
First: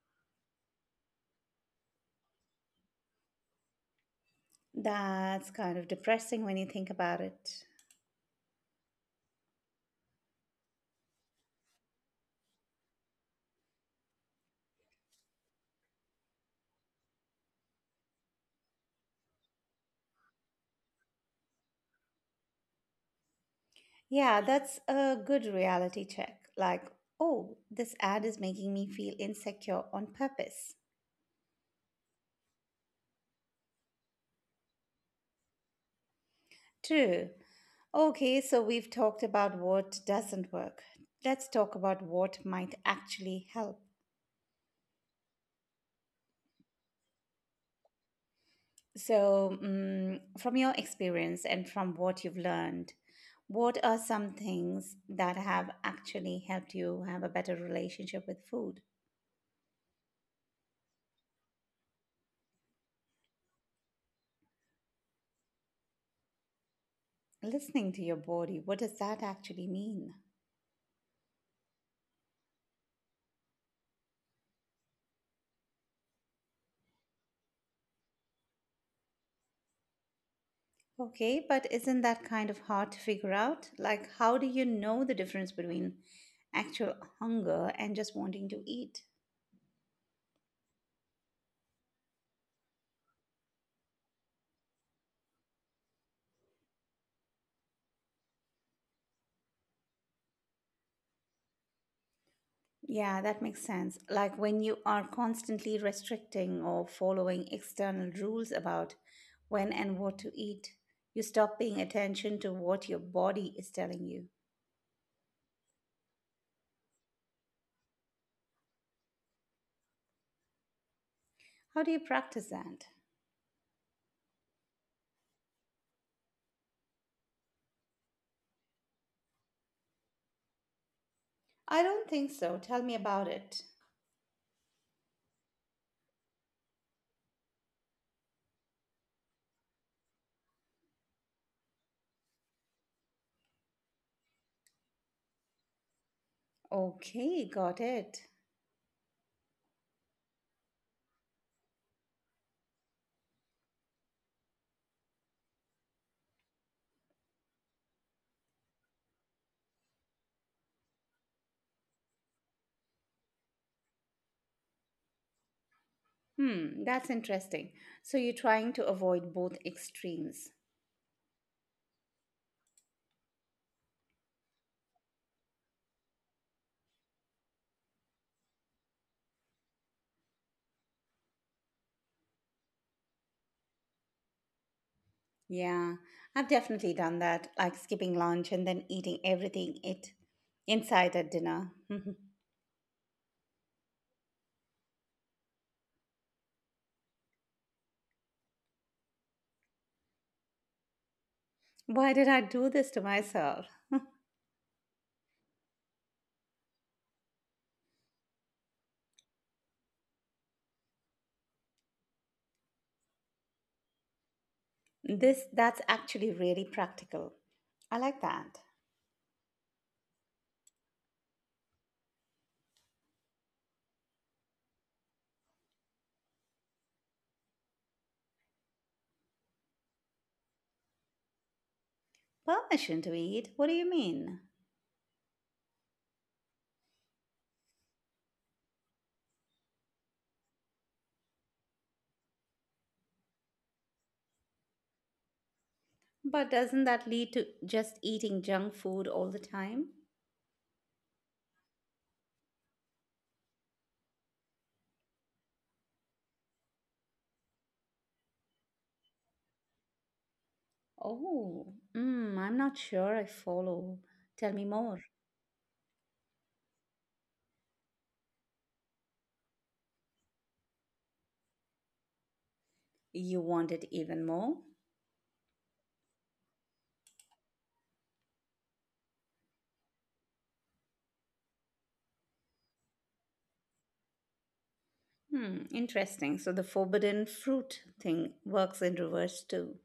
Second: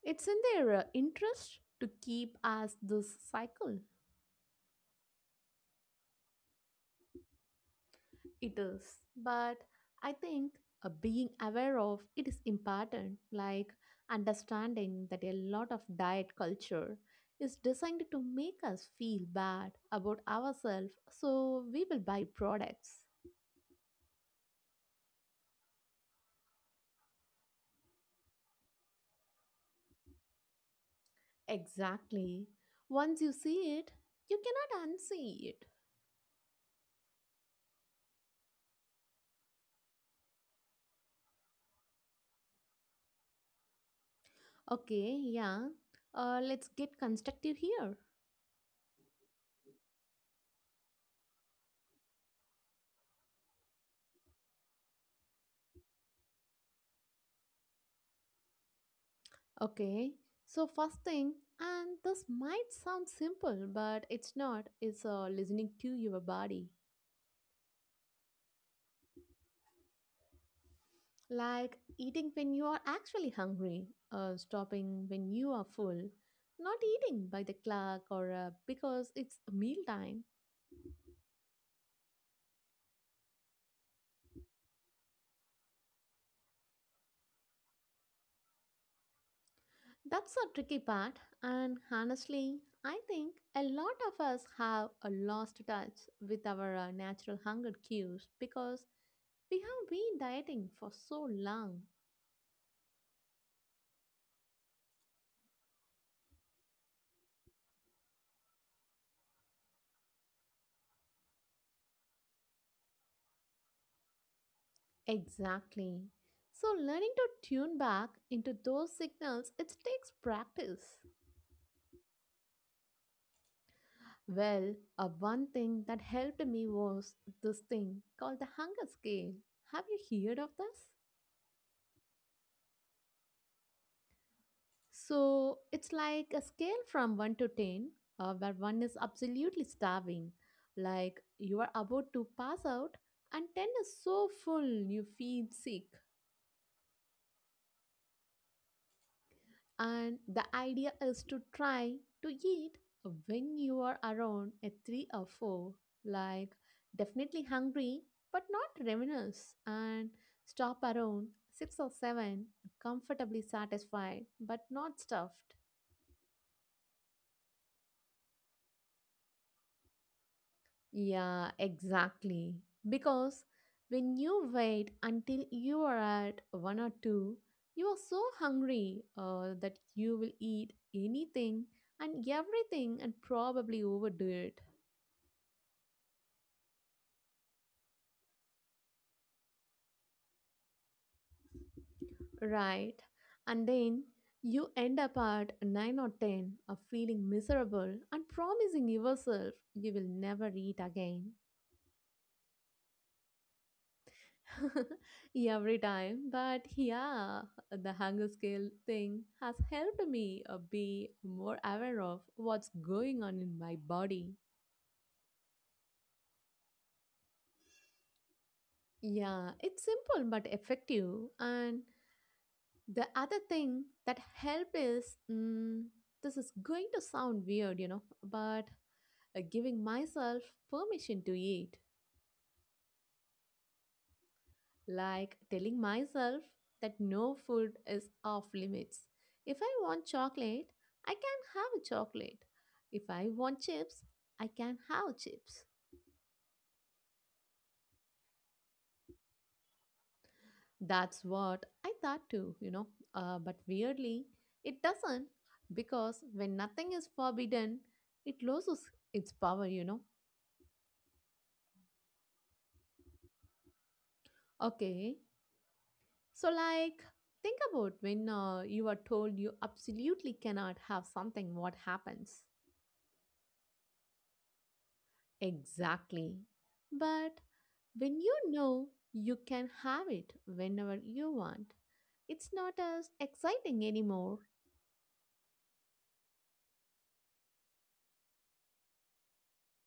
S2: It's in their interest to keep us this cycle.
S1: That's kind of depressing when you think about it.
S2: It is, but I think being aware of it is important, like understanding that a lot of diet culture is designed to make us feel bad about ourselves so we will buy products.
S1: Yeah, that's a good reality check. Like, oh, this ad is making me feel insecure on purpose.
S2: Exactly. Once you see it, you cannot unsee it.
S1: True. Okay, so we've talked about what doesn't work. Let's talk about what might actually help.
S2: Okay, yeah. Let's get constructive here.
S1: So, from your experience and from what you've learned, what are some things that have actually helped you have a better relationship with food?
S2: Okay, so first thing, and this might sound simple, but it's not, is listening to your body.
S1: Listening to your body, what does that actually mean?
S2: Like eating when you are actually hungry, stopping when you are full, not eating by the clock or because it's mealtime.
S1: Okay, but isn't that kind of hard to figure out? Like, how do you know the difference between actual hunger and just wanting to eat?
S2: That's a tricky part, and honestly, I think a lot of us have a lost touch with our natural hunger cues because we have been dieting for so long.
S1: Yeah, that makes sense. Like when you are constantly restricting or following external rules about when and what to eat, you stop paying attention to what your body is telling you.
S2: Exactly. So learning to tune back into those signals it takes practice.
S1: How do you practice that?
S2: Well, one thing that helped me was this thing called the hunger scale. Have you heard of this?
S1: I don't think so. Tell me about it.
S2: So it's like a scale from 1 to 10 where one is absolutely starving, like you are about to pass out, and 10 is so full you feel sick.
S1: Okay, got it.
S2: And the idea is to try to eat when you are around a 3 or 4, like definitely hungry but not ravenous, and stop around 6 or 7, comfortably satisfied but not stuffed.
S1: Hmm, that's interesting. So you're trying to avoid both extremes.
S2: Yeah, exactly. Because when you wait until you are at 1 or 2, you are so hungry that you will eat anything and everything and probably overdo it.
S1: Yeah, I've definitely done that, like skipping lunch and then eating everything it inside at dinner.
S2: Right. And then you end up at 9 or 10 of feeling miserable and promising yourself you will never eat again.
S1: Why did I do this to myself?
S2: Every time. But yeah, the hunger scale thing has helped me be more aware of what's going on in my body.
S1: This That's actually really practical. I like that.
S2: Yeah, it's simple but effective. And the other thing that help is this is going to sound weird, but giving myself permission to eat,
S1: Permission to eat? What do you mean?
S2: like telling myself that no food is off limits. If I want chocolate, I can have a chocolate. If I want chips, I can have chips.
S1: But doesn't that lead to just eating junk food all the time?
S2: That's what I thought too. But weirdly, it doesn't because when nothing is forbidden, it loses its power.
S1: Oh, I'm not sure I follow. Tell me more.
S2: Okay, so, like, think about when you are told you absolutely cannot have something, what happens?
S1: You want it even more?
S2: Exactly. But when you know you can have it whenever you want, it's not as exciting anymore.
S1: Hmm, interesting. So the forbidden fruit thing works in reverse too.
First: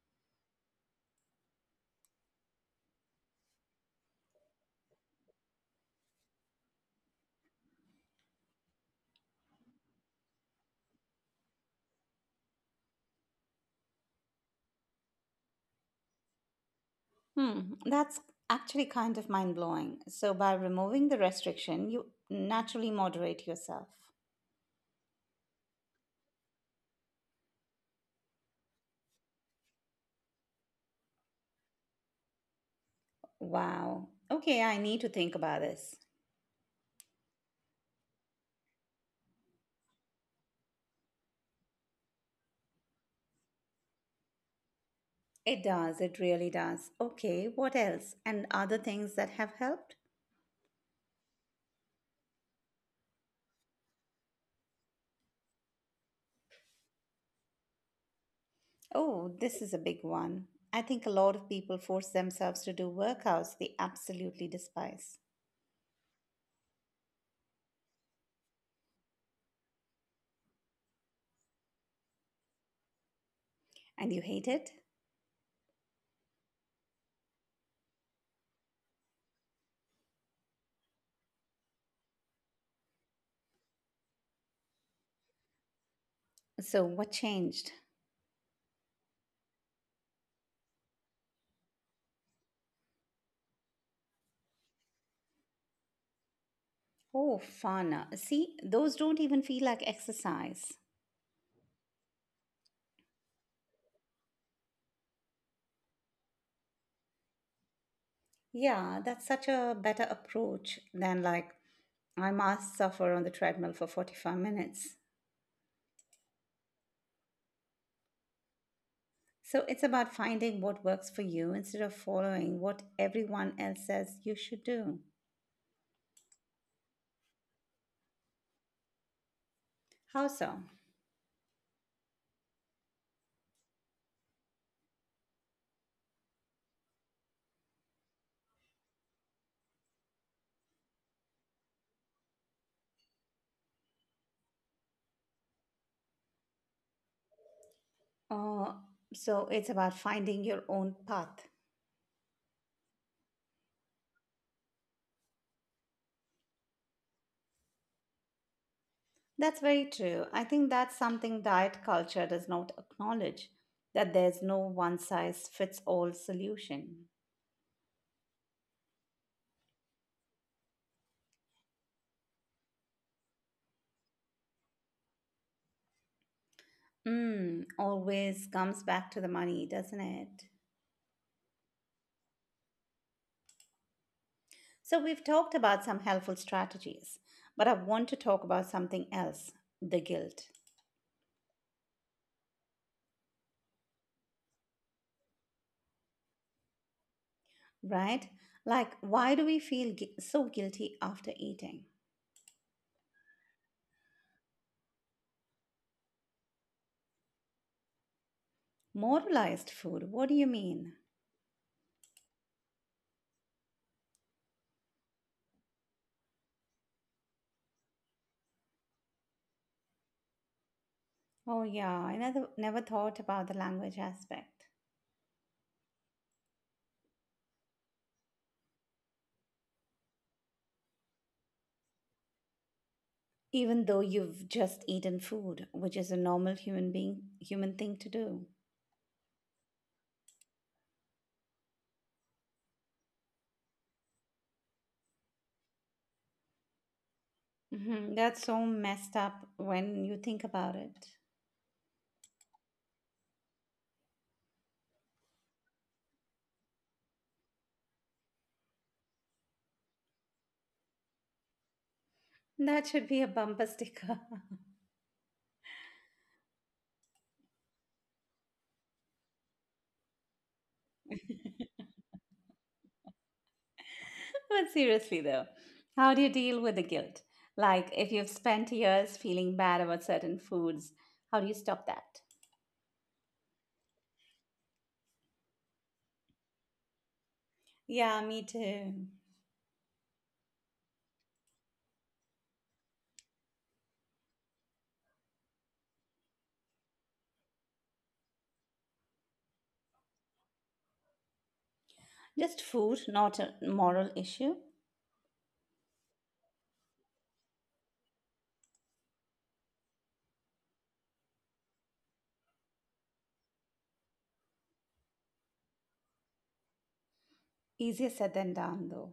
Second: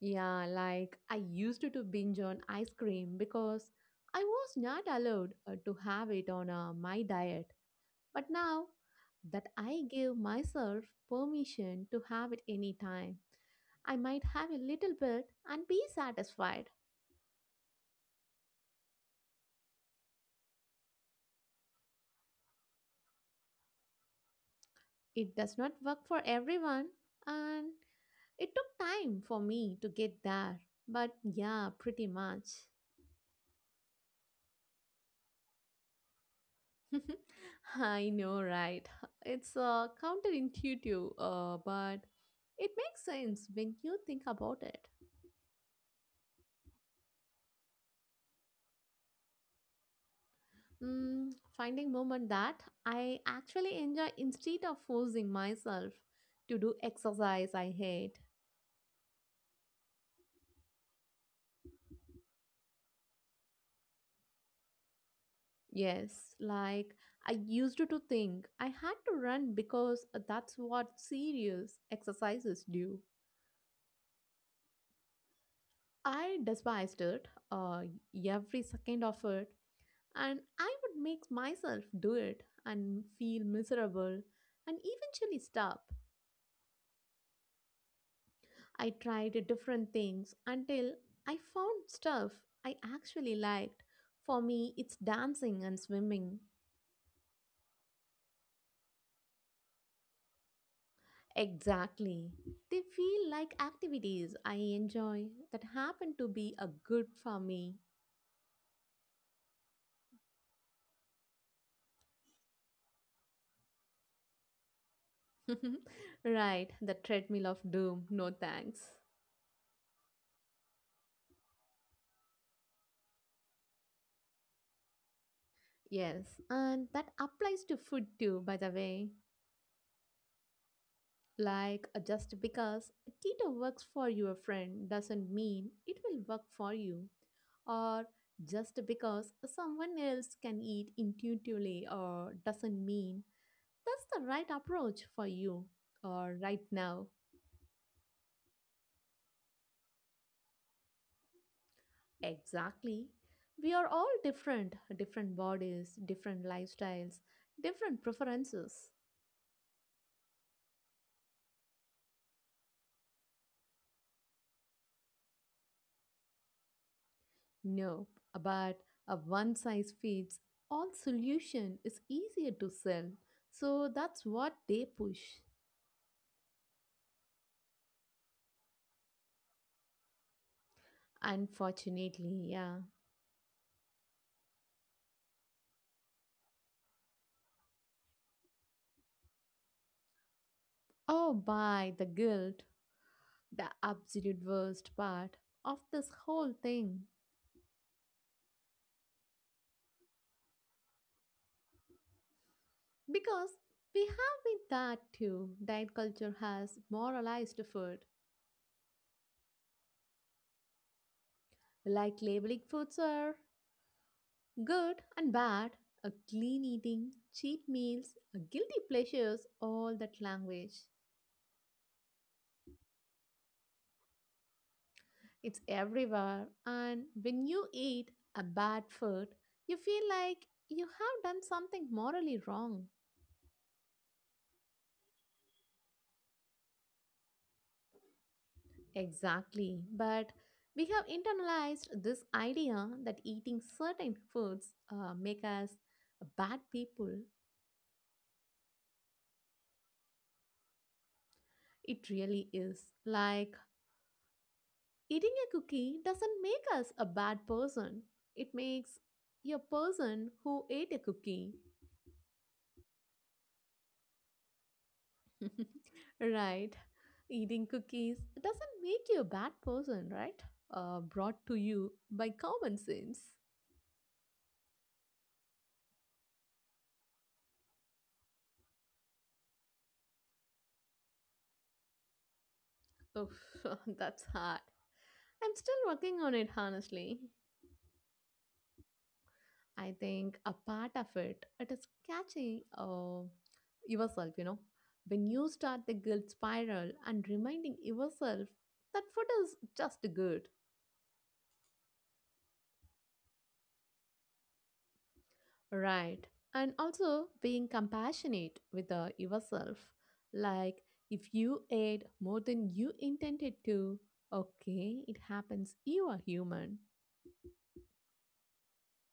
S2: Yeah, like I used to binge on ice cream because I was not allowed to have it on my diet. But now that I give myself permission to have it anytime, I might have a little bit and be satisfied.
S1: Hmm, that's actually kind of mind blowing. So by removing the restriction, you naturally moderate yourself.
S2: It does not work for everyone, and it took time for me to get there. But yeah, pretty much.
S1: Wow. Okay, I need to think about this.
S2: I know, right? It's counterintuitive, but it makes sense when you think about it.
S1: It does, it really does. Okay, what else? And other things that have helped?
S2: Finding moment that I actually enjoy instead of forcing myself to do exercise I hate.
S1: Oh, this is a big one. I think a lot of people force themselves to do workouts they absolutely despise.
S2: Yes, like I used to think I had to run because that's what serious exercises do.
S1: And you hate it?
S2: I despised it, every second of it, and I would make myself do it and feel miserable and eventually stop.
S1: So, what changed?
S2: I tried different things until I found stuff I actually liked. For me, it's dancing and swimming.
S1: Oh, fun. See, those don't even feel like exercise.
S2: Exactly. They feel like activities I enjoy that happen to be a good for me.
S1: Yeah, that's such a better approach than like, I must suffer on the treadmill for 45 minutes.
S2: Right, the treadmill of doom, no thanks.
S1: So it's about finding what works for you instead of following what everyone else says you should do.
S2: Yes, and that applies to food too, by the way.
S1: How so?
S2: Like, just because keto works for your friend doesn't mean it will work for you. Or just because someone else can eat intuitively or doesn't mean that's the right approach for you or right now.
S1: Uh, so it's about finding your own path.
S2: Exactly. We are all different, different bodies, different lifestyles, different preferences.
S1: That's very true. I think that's something diet culture does not acknowledge, that there's no one size fits all solution.
S2: No, but a one size fits all solution is easier to sell. So that's what they push.
S1: Always comes back to the money, doesn't it?
S2: Unfortunately, yeah.
S1: So we've talked about some helpful strategies, but I want to talk about something else, the guilt.
S2: Oh, by the guilt, the absolute worst part of this whole thing.
S1: Right? Like, why do we feel so guilty after eating?
S2: Because we have been that too. Diet culture has moralized food,
S1: Moralized food, what do you mean?
S2: like labeling foods are good and bad, a clean eating, cheat meals, a guilty pleasures, all that language.
S1: Oh, yeah, I never thought about the language aspect.
S2: It's everywhere, and when you eat a bad food, you feel like you have done something morally wrong.
S1: Even though you've just eaten food, which is a normal human thing to do.
S2: Exactly, but we have internalized this idea that eating certain foods make us bad people.
S1: That's so messed up when you think about it.
S2: It really is. Like eating a cookie doesn't make us a bad person. It makes a person who ate a cookie.
S1: That should be a bumper sticker.
S2: Right. Eating cookies doesn't make you a bad person, right? Brought to you by common sense.
S1: But seriously, though, how do you deal with the guilt? Like, if you've spent years feeling bad about certain foods, how do you stop that?
S2: Oof, that's hard. I'm still working on it, honestly.
S1: Yeah, me too.
S2: I think a part of it is catching yourself. When you start the guilt spiral and reminding yourself that food is just good,
S1: Just food, not a moral issue.
S2: Right. And also being compassionate with yourself. Like if you ate more than you intended to, okay, it happens. You are human.
S1: Easier said than done, though.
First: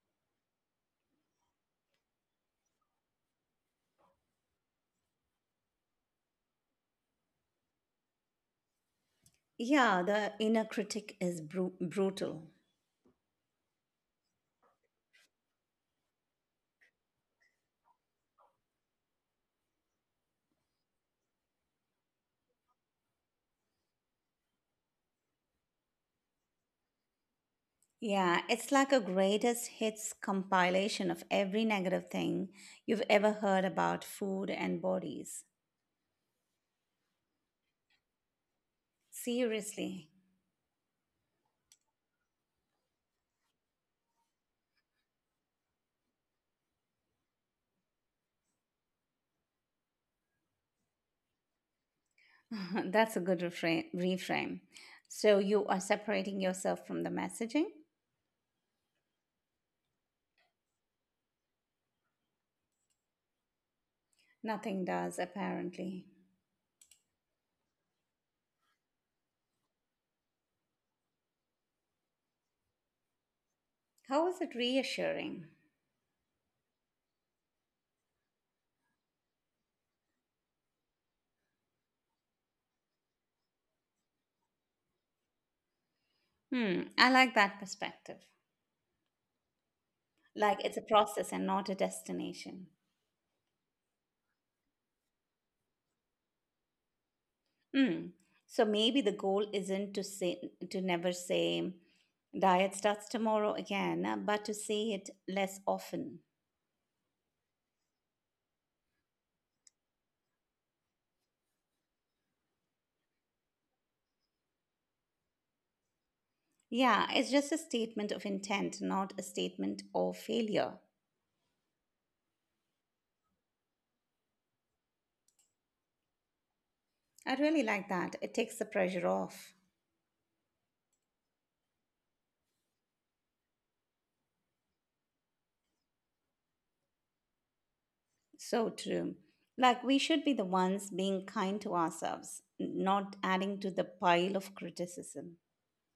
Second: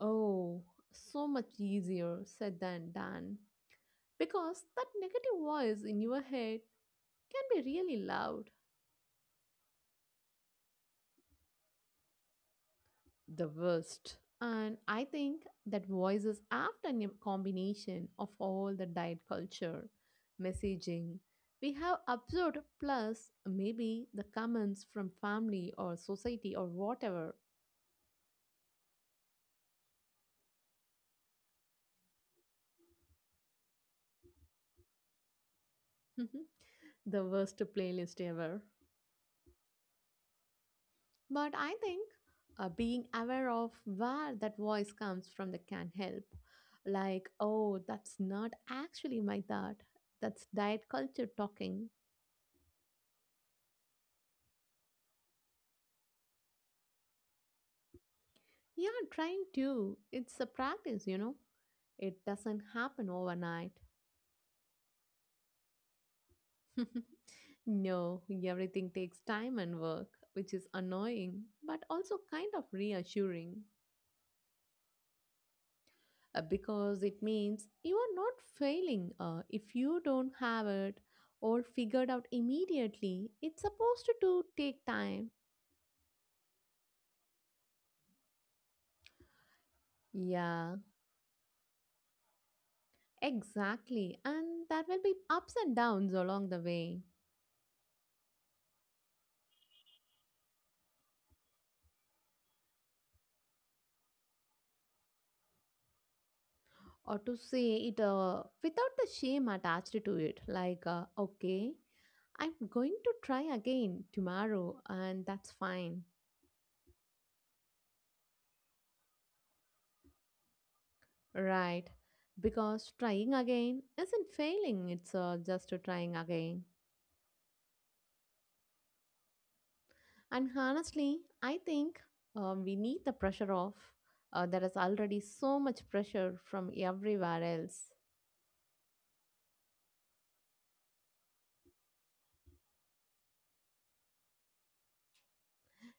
S2: Oh, so much easier said than done. Because that negative voice in your head can be really loud.
S1: Yeah, the inner critic is brutal.
S2: The worst. And I think that voice is often a combination of all the diet culture, messaging we have absorbed, plus maybe the comments from family or society or whatever.
S1: Yeah, it's like a greatest hits compilation of every negative thing you've ever heard about food and bodies.
S2: The worst playlist ever.
S1: Seriously,
S2: But I think being aware of where that voice comes from that can help. Like, oh, that's not actually my thought. That's diet culture talking.
S1: that's a good reframe. So you are separating yourself from the messaging?
S2: Yeah, trying to. It's a practice. It doesn't happen overnight.
S1: Nothing does, apparently.
S2: No, everything takes time and work, which is annoying, but also kind of reassuring
S1: How is it reassuring?
S2: because it means you are not failing if you don't have it or figured out immediately. It's supposed to take time.
S1: Hmm, I like that perspective. Like
S2: Yeah,
S1: it's a process and not a destination.
S2: exactly. And there will be ups and downs along the way.
S1: Mm. so maybe the goal isn't to say, to never say, diet starts tomorrow again, but to say it less often.
S2: Or to say it without the shame attached to it, like, okay, I'm going to try again tomorrow and that's fine.
S1: Yeah, it's just a statement of intent, not a statement of failure.
S2: Right, because trying again isn't failing, it's just to trying again.
S1: I really like that. It takes the pressure off.
S2: And honestly, I think we need the pressure off. There is already so much pressure from everywhere else.
S1: So true. Like, we should be the ones being kind to ourselves, not adding to the pile of criticism,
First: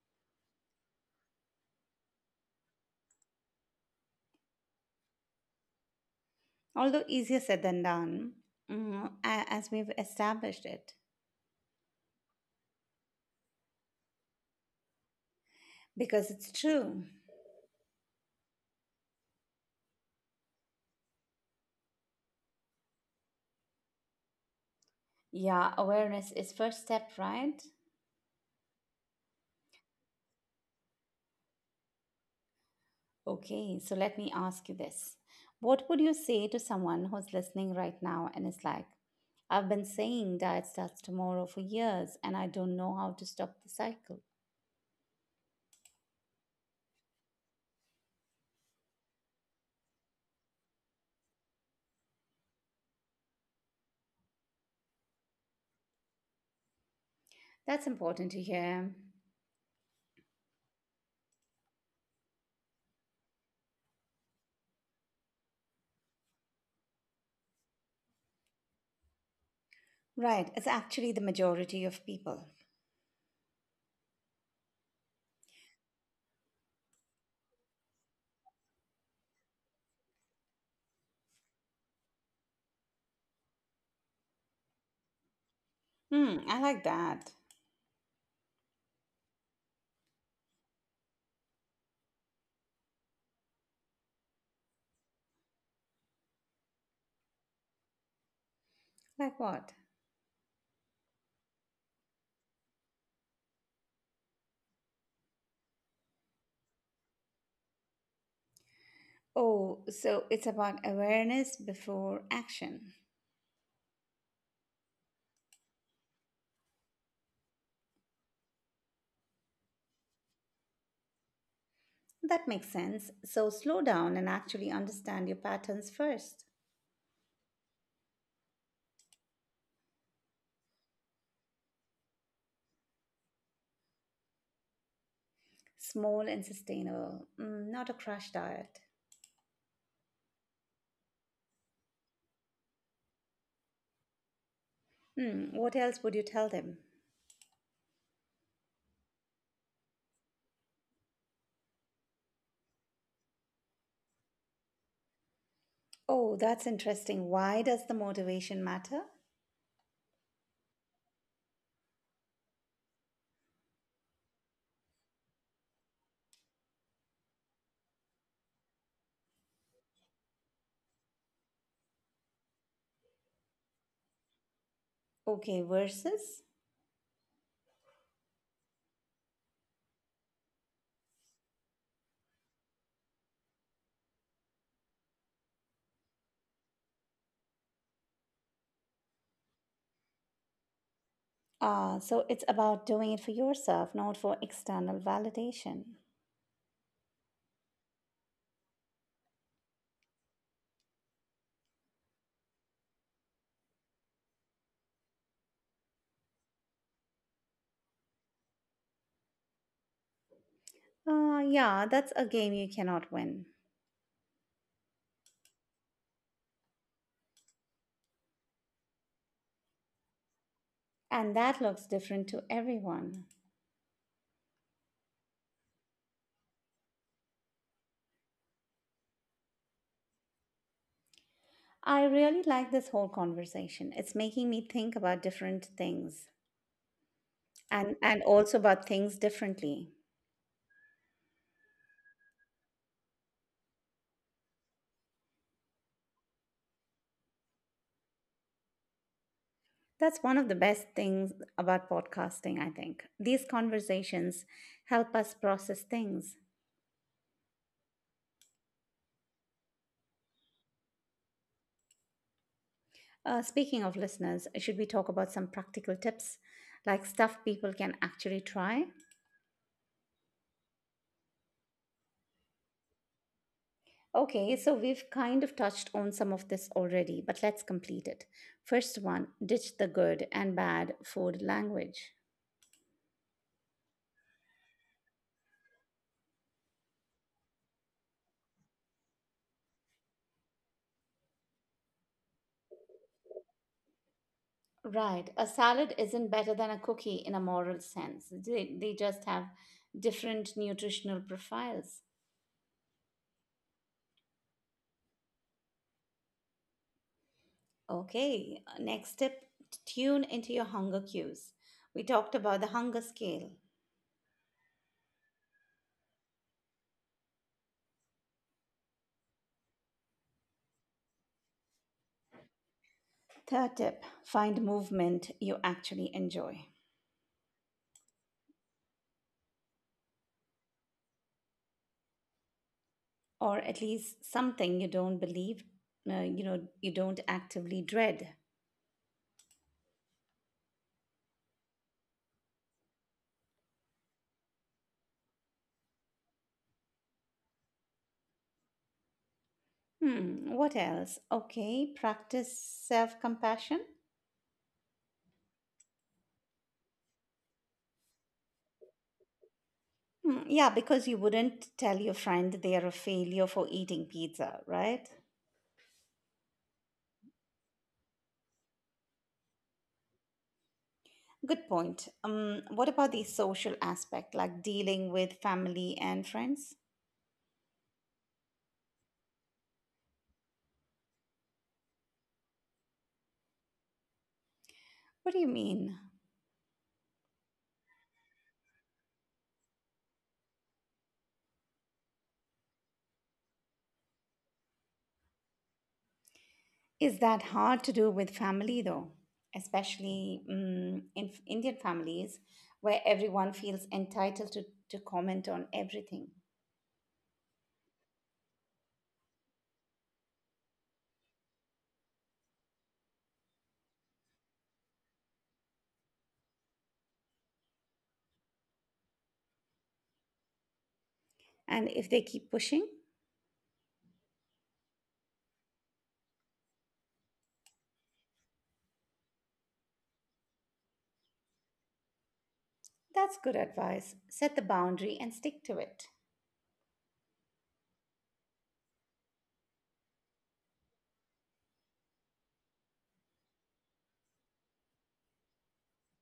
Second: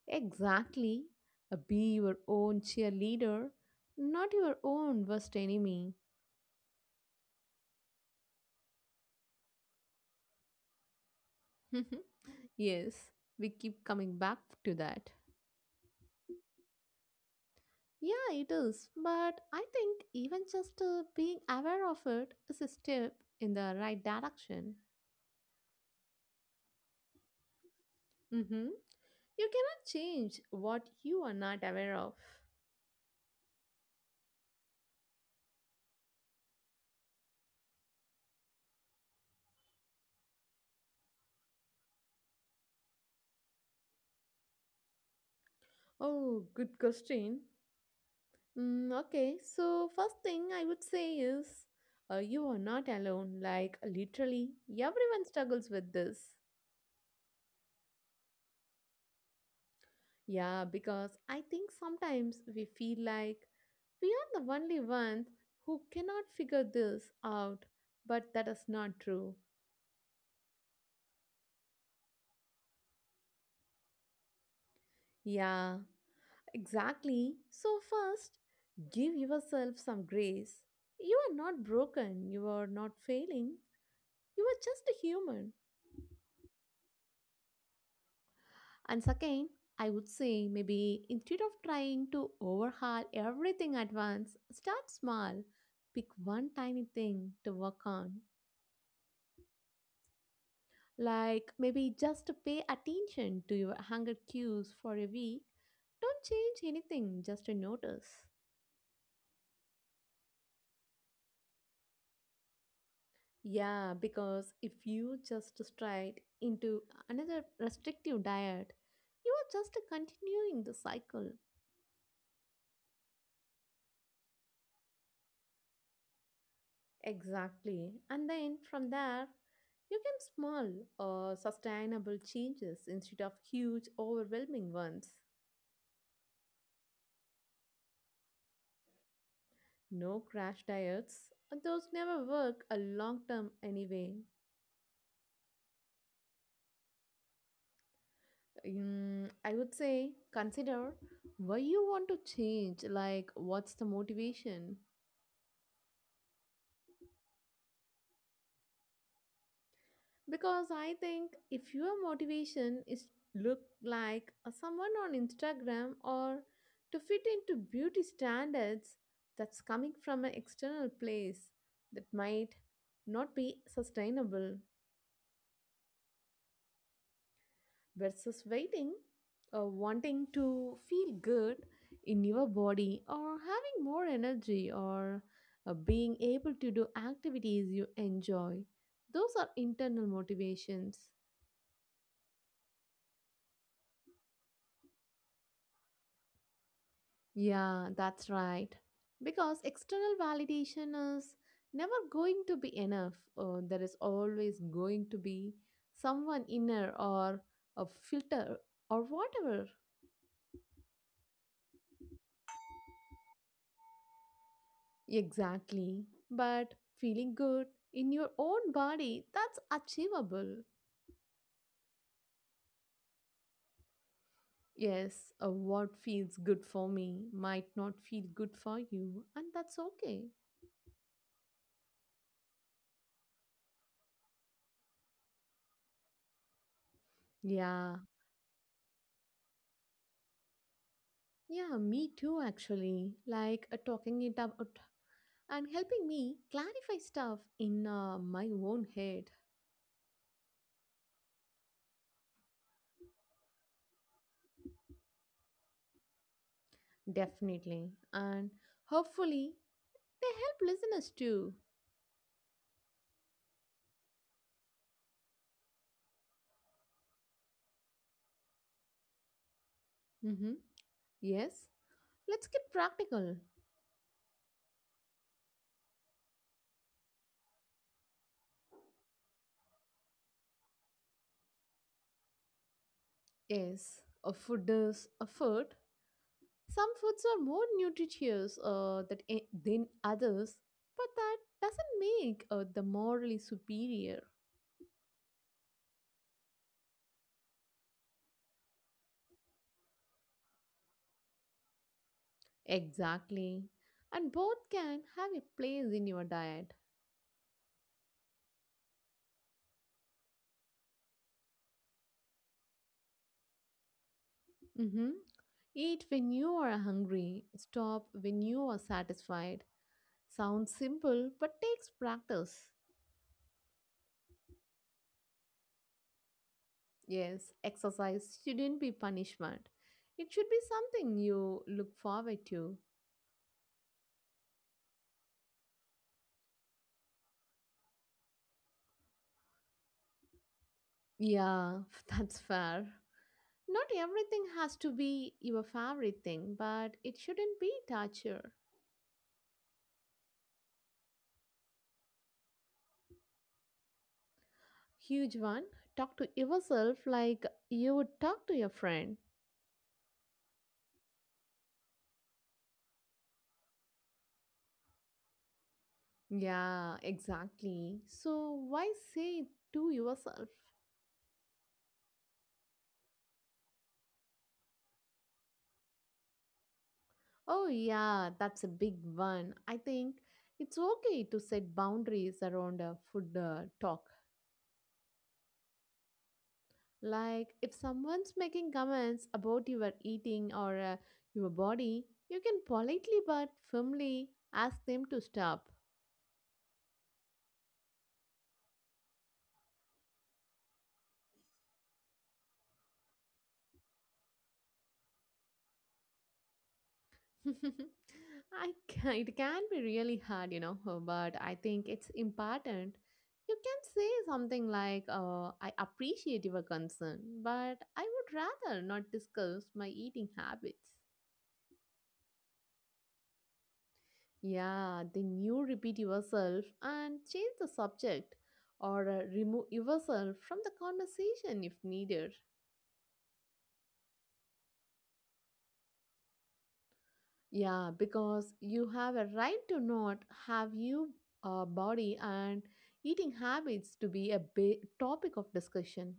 S2: Exactly. Be your own cheerleader, not your own worst enemy.
S1: although easier said than done, as we've established it,
S2: Mhm. Yes, we keep coming back to that.
S1: because it's true.
S2: Yeah, it is. But I think even just being aware of it is a step in the right direction.
S1: Yeah, awareness is first step, right?
S2: Hmm. You cannot change what you are not aware of.
S1: Okay, so let me ask you this. What would you say to someone who's listening right now and is like, I've been saying diet starts tomorrow for years and I don't know how to stop the cycle?
S2: Oh, good question. Okay, so first thing I would say is you are not alone. Like, literally, everyone struggles with this.
S1: That's important to hear.
S2: Yeah, because I think sometimes we feel like we are the only ones who cannot figure this out, but that is not true.
S1: Right, it's actually the majority of people.
S2: Yeah, exactly. So, first, give yourself some grace. You are not broken, you are not failing, you are just a human.
S1: Hmm, I like that.
S2: And second, I would say maybe instead of trying to overhaul everything at once, start small. Pick one tiny thing to work on.
S1: Like what?
S2: Like maybe just pay attention to your hunger cues for a week. Don't change anything, just notice.
S1: Oh, so it's about awareness before action.
S2: Yeah, because if you just stride into another restrictive diet, you are just continuing the cycle.
S1: That makes sense. So slow down and actually understand your patterns first.
S2: Exactly. And then from there, you can small or sustainable changes instead of huge, overwhelming ones.
S1: Small and sustainable, not a crash diet.
S2: No crash diets. Those never work a long term anyway.
S1: Hmm, what else would you tell them?
S2: I would say consider why you want to change, like what's the motivation?
S1: Oh, that's interesting. Why does the motivation matter?
S2: Because I think if your motivation is look like a someone on Instagram or to fit into beauty standards, that's coming from an external place that might not be sustainable.
S1: Okay, versus?
S2: Versus waiting or wanting to feel good in your body, or having more energy, or being able to do activities you enjoy, those are internal motivations.
S1: Ah, so it's about doing it for yourself, not for external validation.
S2: Yeah, that's right. Because external validation is never going to be enough. There is always going to be someone inner, or a filter, or whatever.
S1: Ah, yeah, that's a game you cannot win.
S2: Exactly. But feeling good in your own body, that's achievable.
S1: And that looks different to everyone.
S2: Yes, what feels good for me might not feel good for you, and that's okay.
S1: I really like this whole conversation. It's making me think about different things, and,
S2: Yeah,
S1: and also about things differently.
S2: yeah, me too, actually. Like, talking it out and helping me clarify stuff in my own head.
S1: That's one of the best things about podcasting, I think. These conversations help us process things.
S2: Definitely. And hopefully, they help listeners too.
S1: Speaking of listeners, should we talk about some practical tips, like stuff people can actually try?
S2: Mm-hmm. Yes, let's get practical.
S1: Okay, so we've kind of touched on some of this already, but let's complete it. First one: ditch the good and bad food language.
S2: Yes, a food is a food. Some foods are more nutritious than others, but that doesn't make the morally superior.
S1: Right. A salad isn't better than a cookie in a moral sense. They just have different nutritional profiles.
S2: Exactly. And both can have a place in your diet.
S1: Okay. Next tip: tune into your hunger cues. We talked about the hunger scale.
S2: Hmm. Eat when you are hungry, stop when you are satisfied. Sounds simple, but takes practice.
S1: Third tip: find movement you actually enjoy,
S2: Yes, exercise shouldn't be punishment. It should be something you look forward to.
S1: or at least something you don't believe, you don't actively dread.
S2: Yeah, that's fair. Not everything has to be your favorite thing, but it shouldn't be torture.
S1: Hmm. What else? Okay. Practice self compassion.
S2: Huge one, talk to yourself like you would talk to your friend.
S1: Hmm, yeah, because you wouldn't tell your friend they are a failure for eating pizza, right?
S2: Yeah, exactly. So why say it to yourself?
S1: Good point. What about the social aspect, like dealing with family and friends?
S2: Oh, yeah, that's a big one. I think it's okay to set boundaries around a food talk.
S1: What do you mean?
S2: Like, if someone's making comments about your eating, or your body, you can politely but firmly ask them to stop.
S1: Is that hard to do with family though? Especially in Indian families, where everyone feels entitled to comment on everything.
S2: I can, it can be really hard, you know, but I think it's important. You can say something like, I appreciate your concern, but I would rather not discuss my eating habits.
S1: And if they keep pushing,
S2: Yeah, then you repeat yourself and change the subject, or remove yourself from the conversation if needed.
S1: that's good advice. Set the boundary and stick to it.
S2: Yeah, because you have a right to not have your body and eating habits to be a topic of discussion.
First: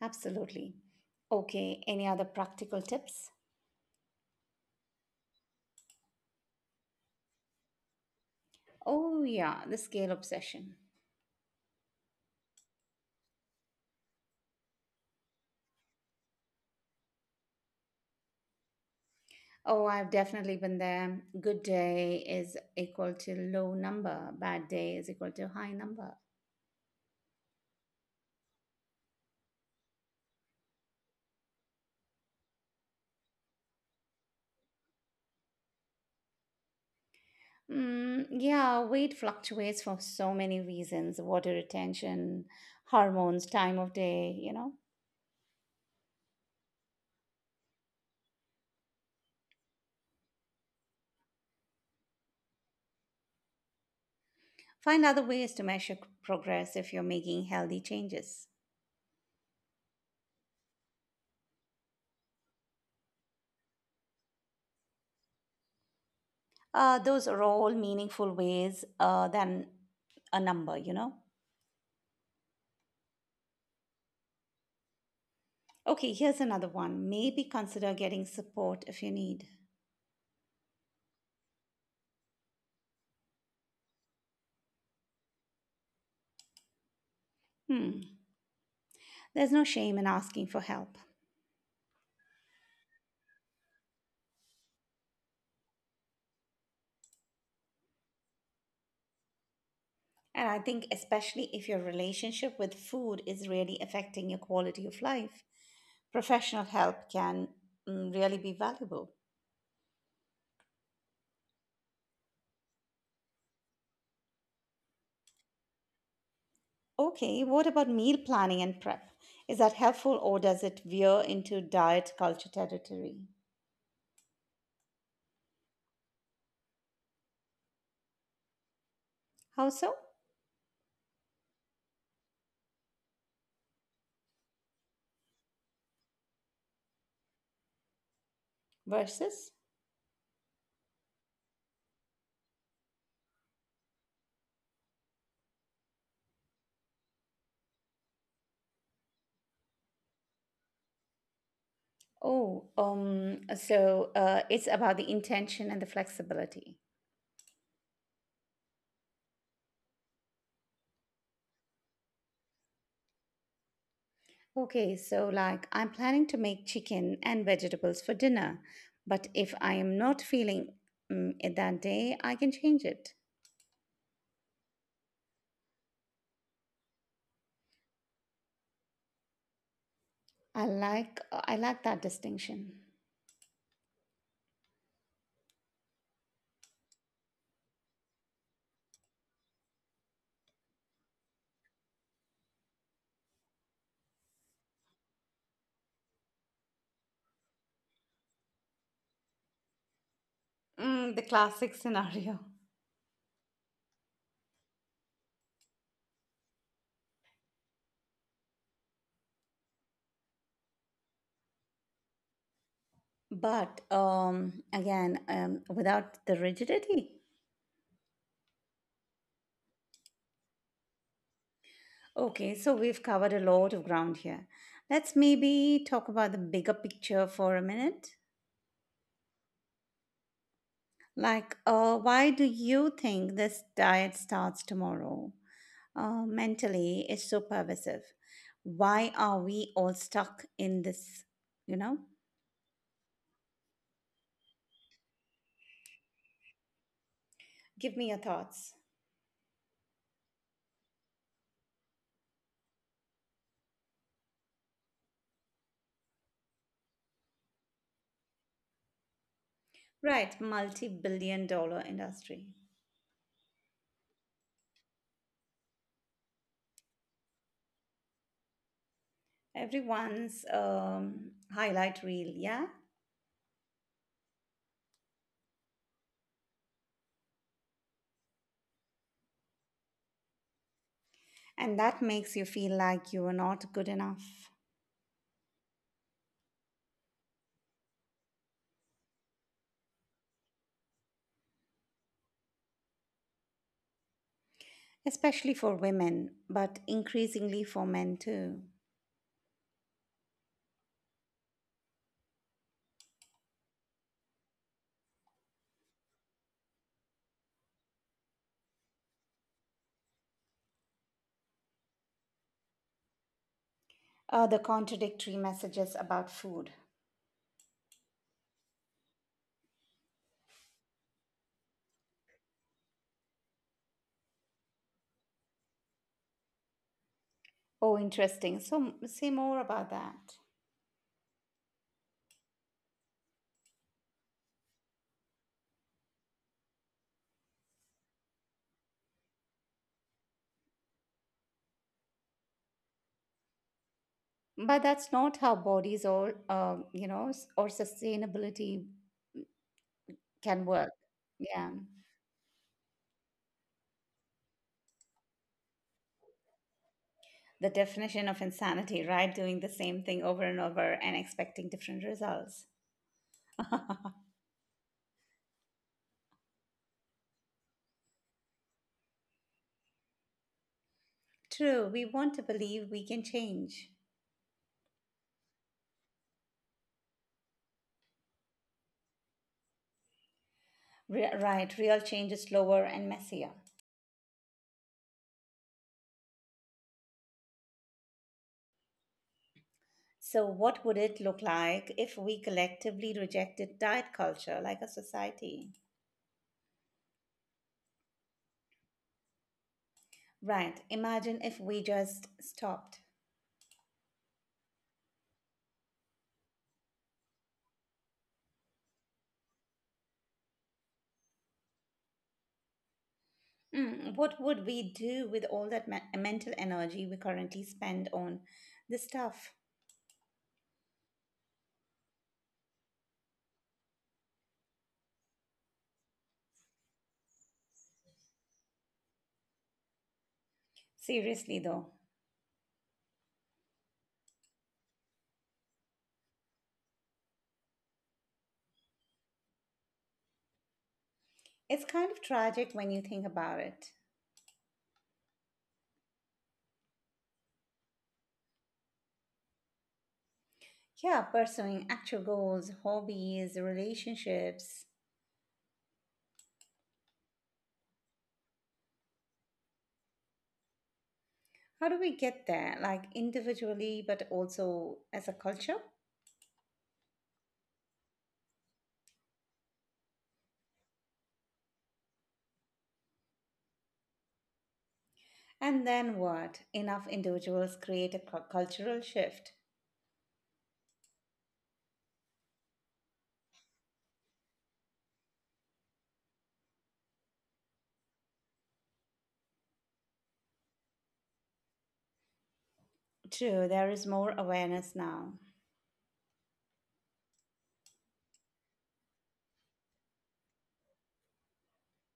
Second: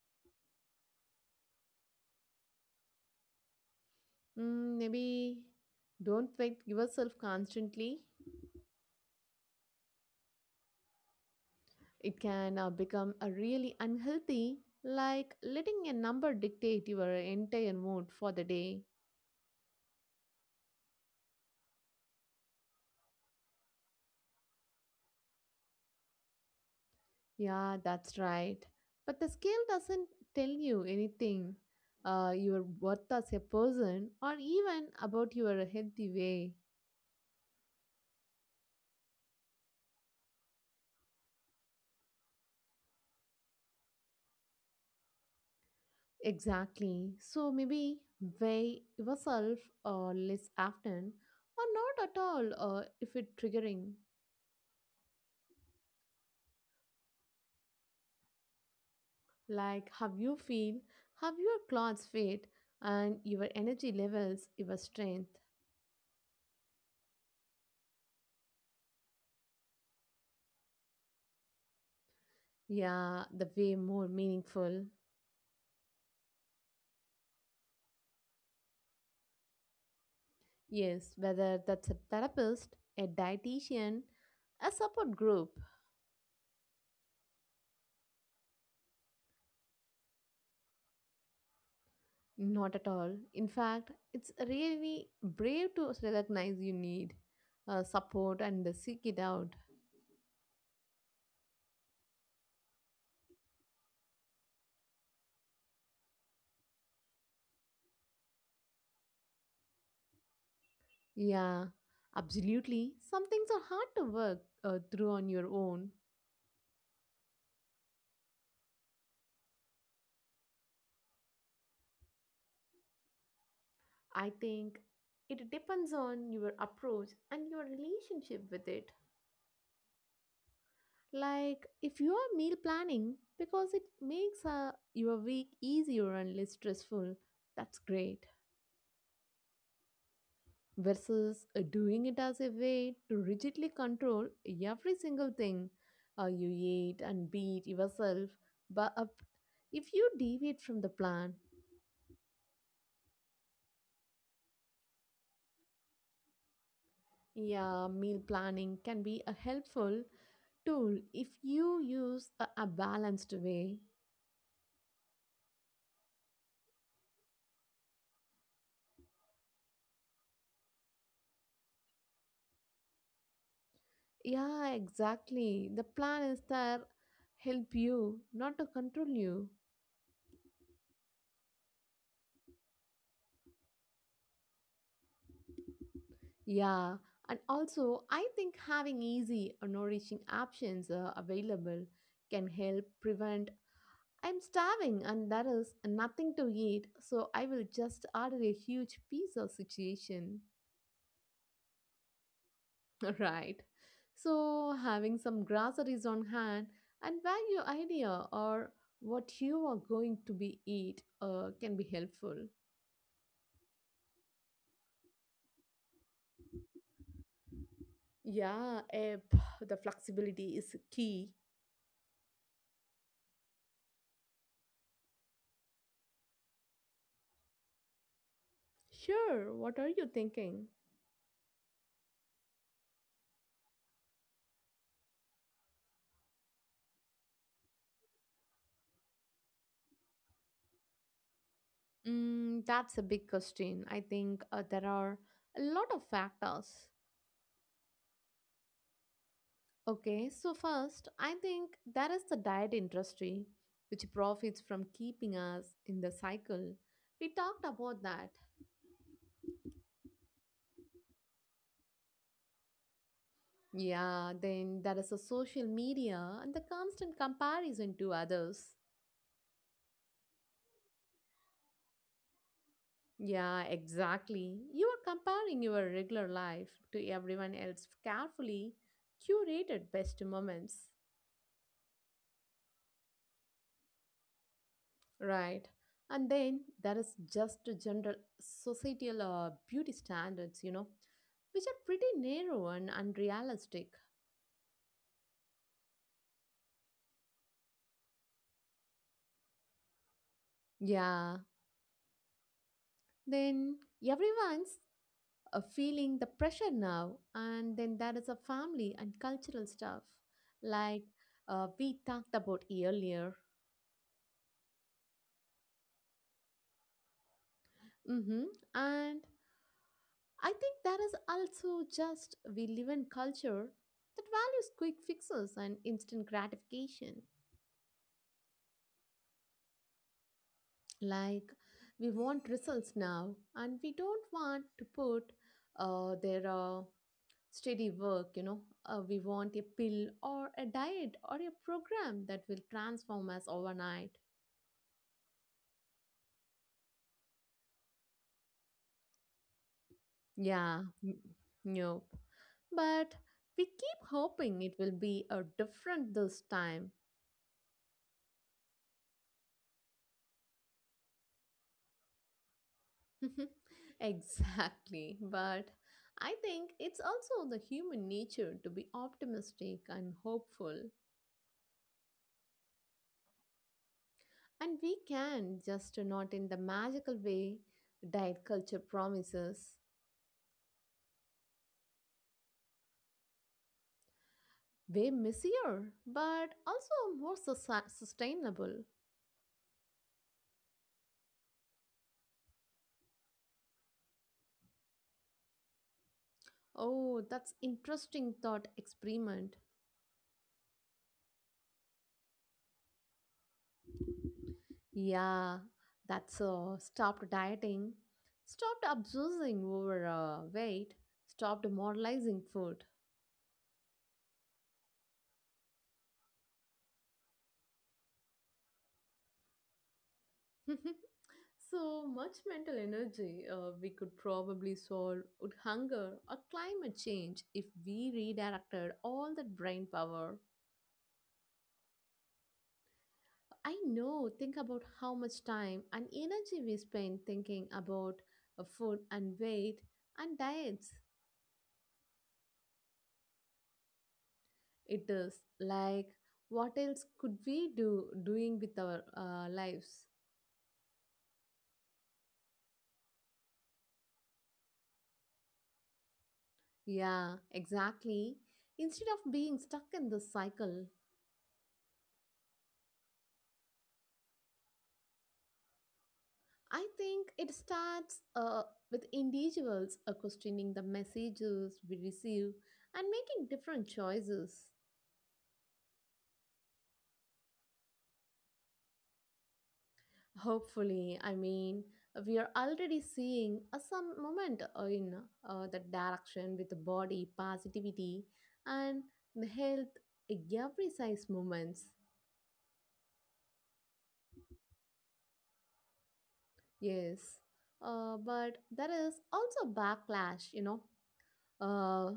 S1: Absolutely. Okay, any other practical tips?
S2: Maybe don't fight yourself constantly.
S1: Oh, yeah, the scale obsession.
S2: It can become a really unhealthy, like letting a number dictate your entire mood for the day.
S1: Oh, I've definitely been there. Good day is equal to low number, bad day is equal to high number.
S2: Yeah, that's right. But the scale doesn't tell you anything, your worth as a person, or even about your healthy way.
S1: Mm, yeah, weight fluctuates for so many reasons: water retention, hormones, time of day.
S2: Exactly. So maybe weigh yourself less often, or not at all if it's triggering.
S1: Find other ways to measure progress if you're making healthy changes.
S2: Like how you feel, how your clothes fit, and your energy levels, your strength.
S1: Those are all meaningful ways than a number.
S2: Yeah, the way more meaningful.
S1: Okay, here's another one. Maybe consider getting support if you need.
S2: Yes, whether that's a therapist, a dietitian, a support group.
S1: Hmm. There's no shame in asking for help.
S2: Not at all. In fact, it's really brave to recognize you need support and seek it out.
S1: And I think, especially if your relationship with food is really affecting your quality of life, professional help can really be valuable.
S2: Yeah, absolutely. Some things are hard to work through on your own.
S1: Okay, what about meal planning and prep? Is that helpful or does it veer into diet culture territory?
S2: I think it depends on your approach and your relationship with it.
S1: How so?
S2: Like if you are meal planning because it makes your week easier and less stressful, that's great.
S1: Versus?
S2: Versus doing it as a way to rigidly control every single thing you eat and beat yourself but up if you deviate from the plan.
S1: Oh, so it's about the intention and the flexibility.
S2: Yeah, meal planning can be a helpful tool if you use a balanced way.
S1: Okay, so like I'm planning to make chicken and vegetables for dinner, but if I am not feeling it that day, I can change it.
S2: Yeah, exactly. The plan is there help you, not to control you.
S1: I like I like that distinction.
S2: Yeah, and also I think having easy or nourishing options available can help prevent I'm starving and there is nothing to eat, so I will just order a huge pizza situation.
S1: Mm, the classic scenario.
S2: Right. So having some groceries on hand and value idea or what you are going to be eat can be helpful.
S1: But again, without the rigidity.
S2: Yeah, the flexibility is key.
S1: Okay, so we've covered a lot of ground here. Let's maybe talk about the bigger picture for a minute.
S2: Sure, what are you thinking?
S1: Like, why do you think this diet starts tomorrow? Mentally is so pervasive. Why are we all stuck in this? You know,
S2: That's a big question. I think there are a lot of factors.
S1: give me your thoughts.
S2: Okay, so first, I think there is the diet industry, which profits from keeping us in the cycle. We talked about that.
S1: Right, multi billion dollar industry.
S2: Yeah, then there is the social media and the constant comparison to others.
S1: Everyone's highlight reel, yeah?
S2: Yeah, exactly. You are comparing your regular life to everyone else carefully curated best moments,
S1: And that makes you feel like you are not good enough,
S2: right? And then there is just the general societal beauty standards, you know, which are pretty narrow and unrealistic.
S1: especially for women, but increasingly for men too.
S2: Yeah. Then everyone's feeling the pressure now, and then there is a family and cultural stuff, like we talked about earlier.
S1: The contradictory messages about food.
S2: Mm-hmm. And I think that is also just we live in culture that values quick fixes and instant gratification.
S1: Oh, interesting. So, say more about that.
S2: Like we want results now, and we don't want to put their steady work. You know, we want a pill or a diet or a program that will transform us overnight.
S1: But that's not how bodies or or sustainability can
S2: Yeah,
S1: work. Yeah.
S2: nope. But we keep hoping it will be a different this time.
S1: The definition of insanity, right? Doing the same thing over and over and expecting different results.
S2: Exactly. But I think it's also the human nature to be optimistic and hopeful.
S1: True, we want to believe we can change.
S2: And we can, just not in the magical way diet culture promises,
S1: Right, real change is slower and messier.
S2: way messier, but also more sustainable.
S1: So, what would it look like if we collectively rejected diet culture like a society?
S2: Oh, that's interesting thought experiment.
S1: Right, imagine if we just stopped.
S2: Yeah, that's stopped dieting, stopped obsessing over weight, stopped moralizing food.
S1: What would we do with all that mental energy we currently spend on this stuff?
S2: So much mental energy we could probably solve with hunger or climate change if we redirected all that brain power.
S1: Seriously, though,
S2: I know, think about how much time and energy we spend thinking about food and weight and diets.
S1: it's kind of tragic when you think about it.
S2: It is, like, what else could we do doing with our lives?
S1: Yeah, pursuing actual goals, hobbies, relationships.
S2: Yeah, exactly. Instead of being stuck in this cycle,
S1: How do we get there? Like individually, but also as a culture?
S2: I think it starts with individuals questioning the messages we receive and making different choices.
S1: And then what? Enough individuals create a cultural shift.
S2: Hopefully, I mean, we are already seeing some movement in that direction with the body positivity and the health, every size movements.
S1: True, there is more awareness now.
S2: Yes, but there is also backlash, you know, uh,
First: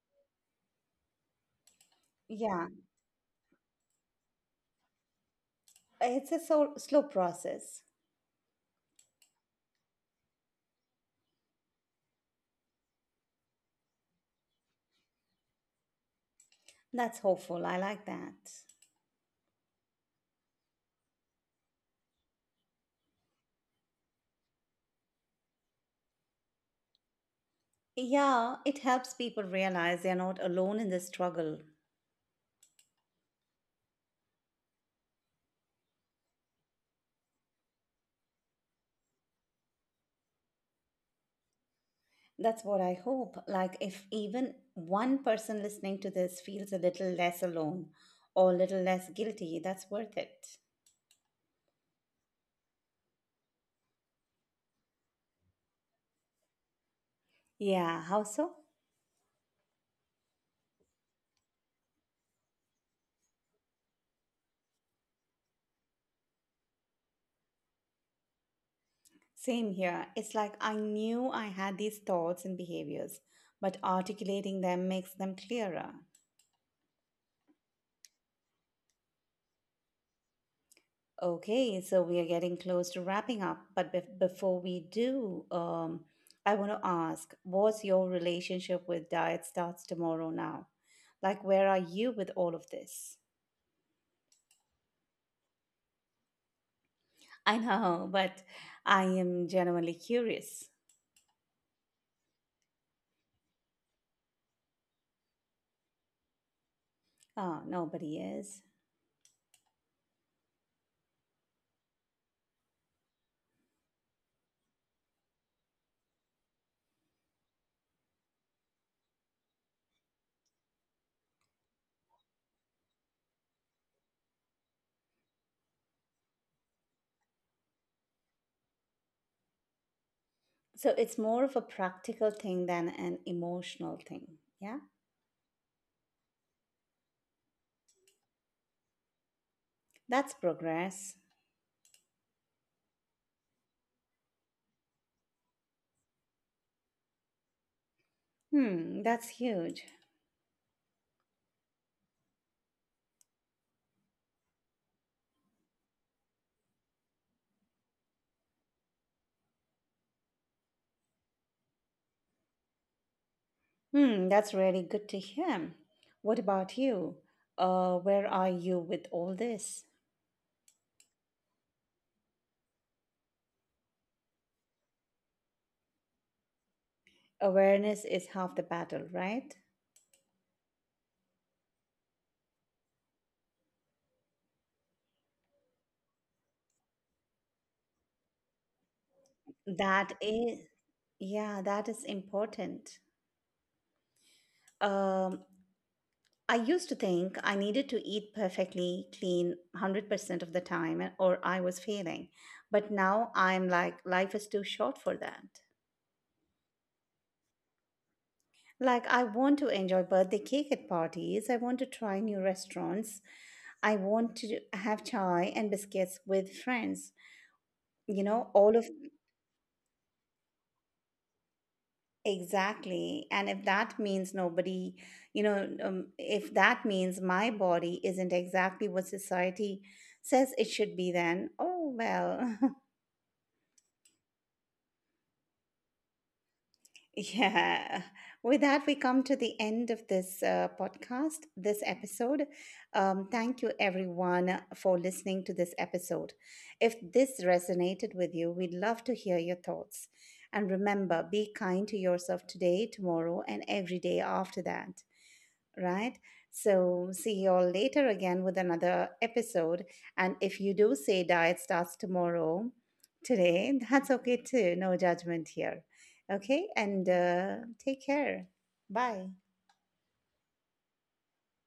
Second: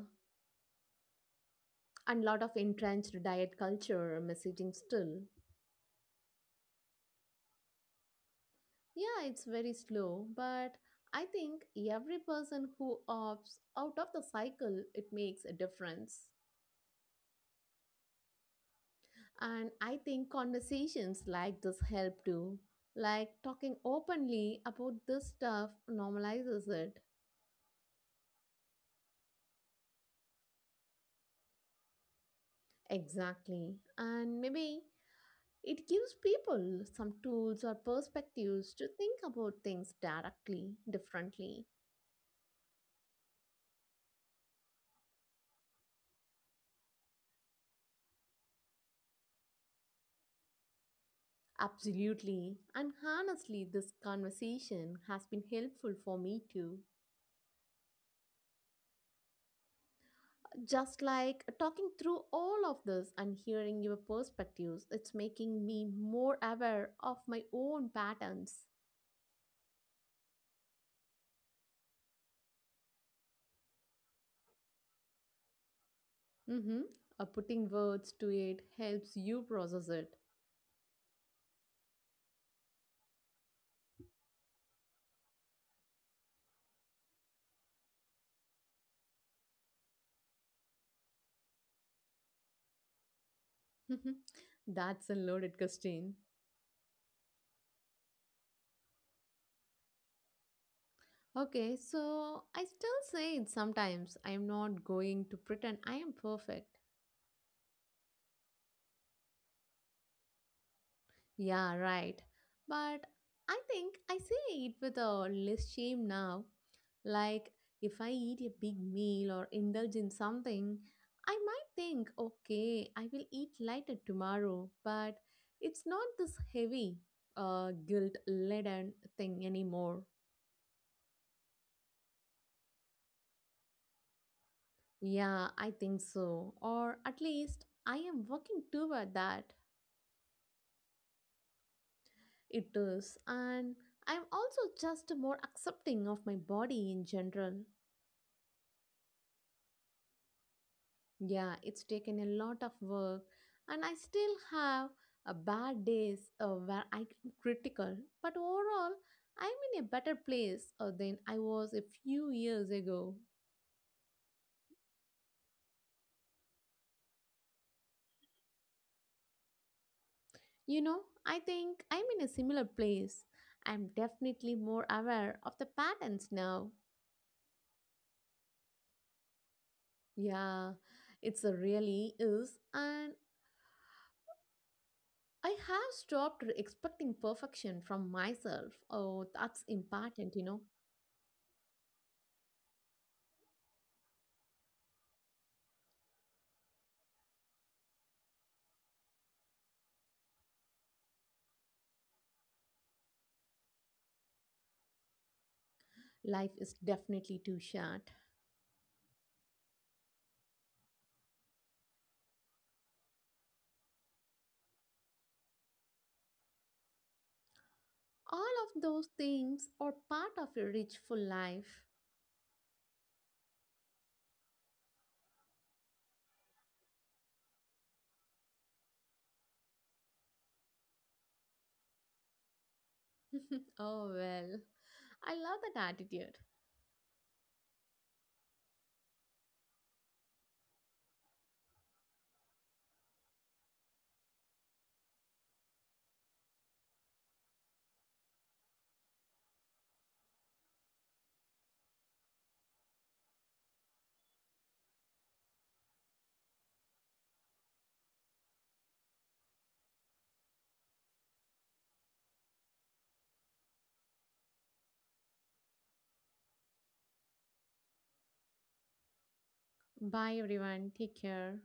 S2: and lot of
S1: Yeah,
S2: entrenched diet culture messaging still.
S1: it's a slow process.
S2: Yeah, it's very slow, but I think every person who opts out of the cycle, it makes a difference.
S1: That's hopeful. I like that.
S2: And I think conversations like this help too. Like talking openly about this stuff normalizes it.
S1: Yeah, it helps people realize they're not alone in this struggle.
S2: Exactly. And maybe it gives people some tools or perspectives to think about things directly, differently.
S1: That's what I hope. Like, if even one person listening to this feels a little less alone or a little less guilty, that's worth it.
S2: Absolutely. And honestly, this conversation has been helpful for me too.
S1: Yeah, how so?
S2: Just like talking through all of this and hearing your perspectives, it's making me more aware of my own patterns.
S1: Same here. It's like I knew I had these thoughts and behaviors, but articulating them makes them clearer.
S2: Mm-hmm. Putting words to it helps you process it.
S1: Okay, so we are getting close to wrapping up, but before we do, I want to ask, what's your relationship with diet starts tomorrow now? Like, where are you with all of this?
S2: That's a loaded question.
S1: I know, but I am genuinely curious.
S2: Okay, so I still say it sometimes. I'm not going to pretend I am perfect.
S1: Oh, nobody is.
S2: Yeah, right. But I think I say it with a less shame now. Like if I eat a big meal or indulge in something, I might think, okay, I will eat lighter tomorrow, but it's not this heavy, guilt laden thing anymore.
S1: So it's more of a practical thing than an emotional thing. Yeah,
S2: Yeah, I think so. Or at least I am working toward that.
S1: that's progress.
S2: It is. And I'm also just more accepting of my body in general.
S1: Hmm, that's huge.
S2: Yeah, it's taken a lot of work, and I still have a bad days where I'm critical. But overall, I'm in a better place than I was a few years ago.
S1: Hmm, that's really good to hear. What about you? Where are you with all this?
S2: You know, I think I'm in a similar place. I'm definitely more aware of the patterns now.
S1: Awareness is half the battle, right?
S2: Yeah, it's a really is, and I have stopped expecting perfection from myself. Oh, that's
S1: That
S2: important, you know.
S1: is, yeah, that is important. Um, I used to think I needed to eat perfectly clean 100% of the time or I was failing. But now I'm like, life is too short for that.
S2: Life is definitely too short.
S1: Like, I want to enjoy birthday cake at parties. I want to try new restaurants. I want to have chai and biscuits with friends. You know,
S2: All
S1: all
S2: of
S1: of,
S2: those things are part of a rich, full life.
S1: exactly. And if that means if that means my body isn't exactly what society says it should be, then oh well.
S2: Oh, well. I love that attitude.
S1: Yeah. With that, we come to the end of this podcast, this episode. Thank you, everyone, for listening to this episode. If this resonated with you, we'd love to hear your thoughts. And remember, be kind to yourself today, tomorrow, and every day after that, right? So, see you all later again with another episode. And if you do say diet starts tomorrow, today, that's okay too. No judgment here. Okay. And take care. Bye.
S2: Bye, everyone. Take care.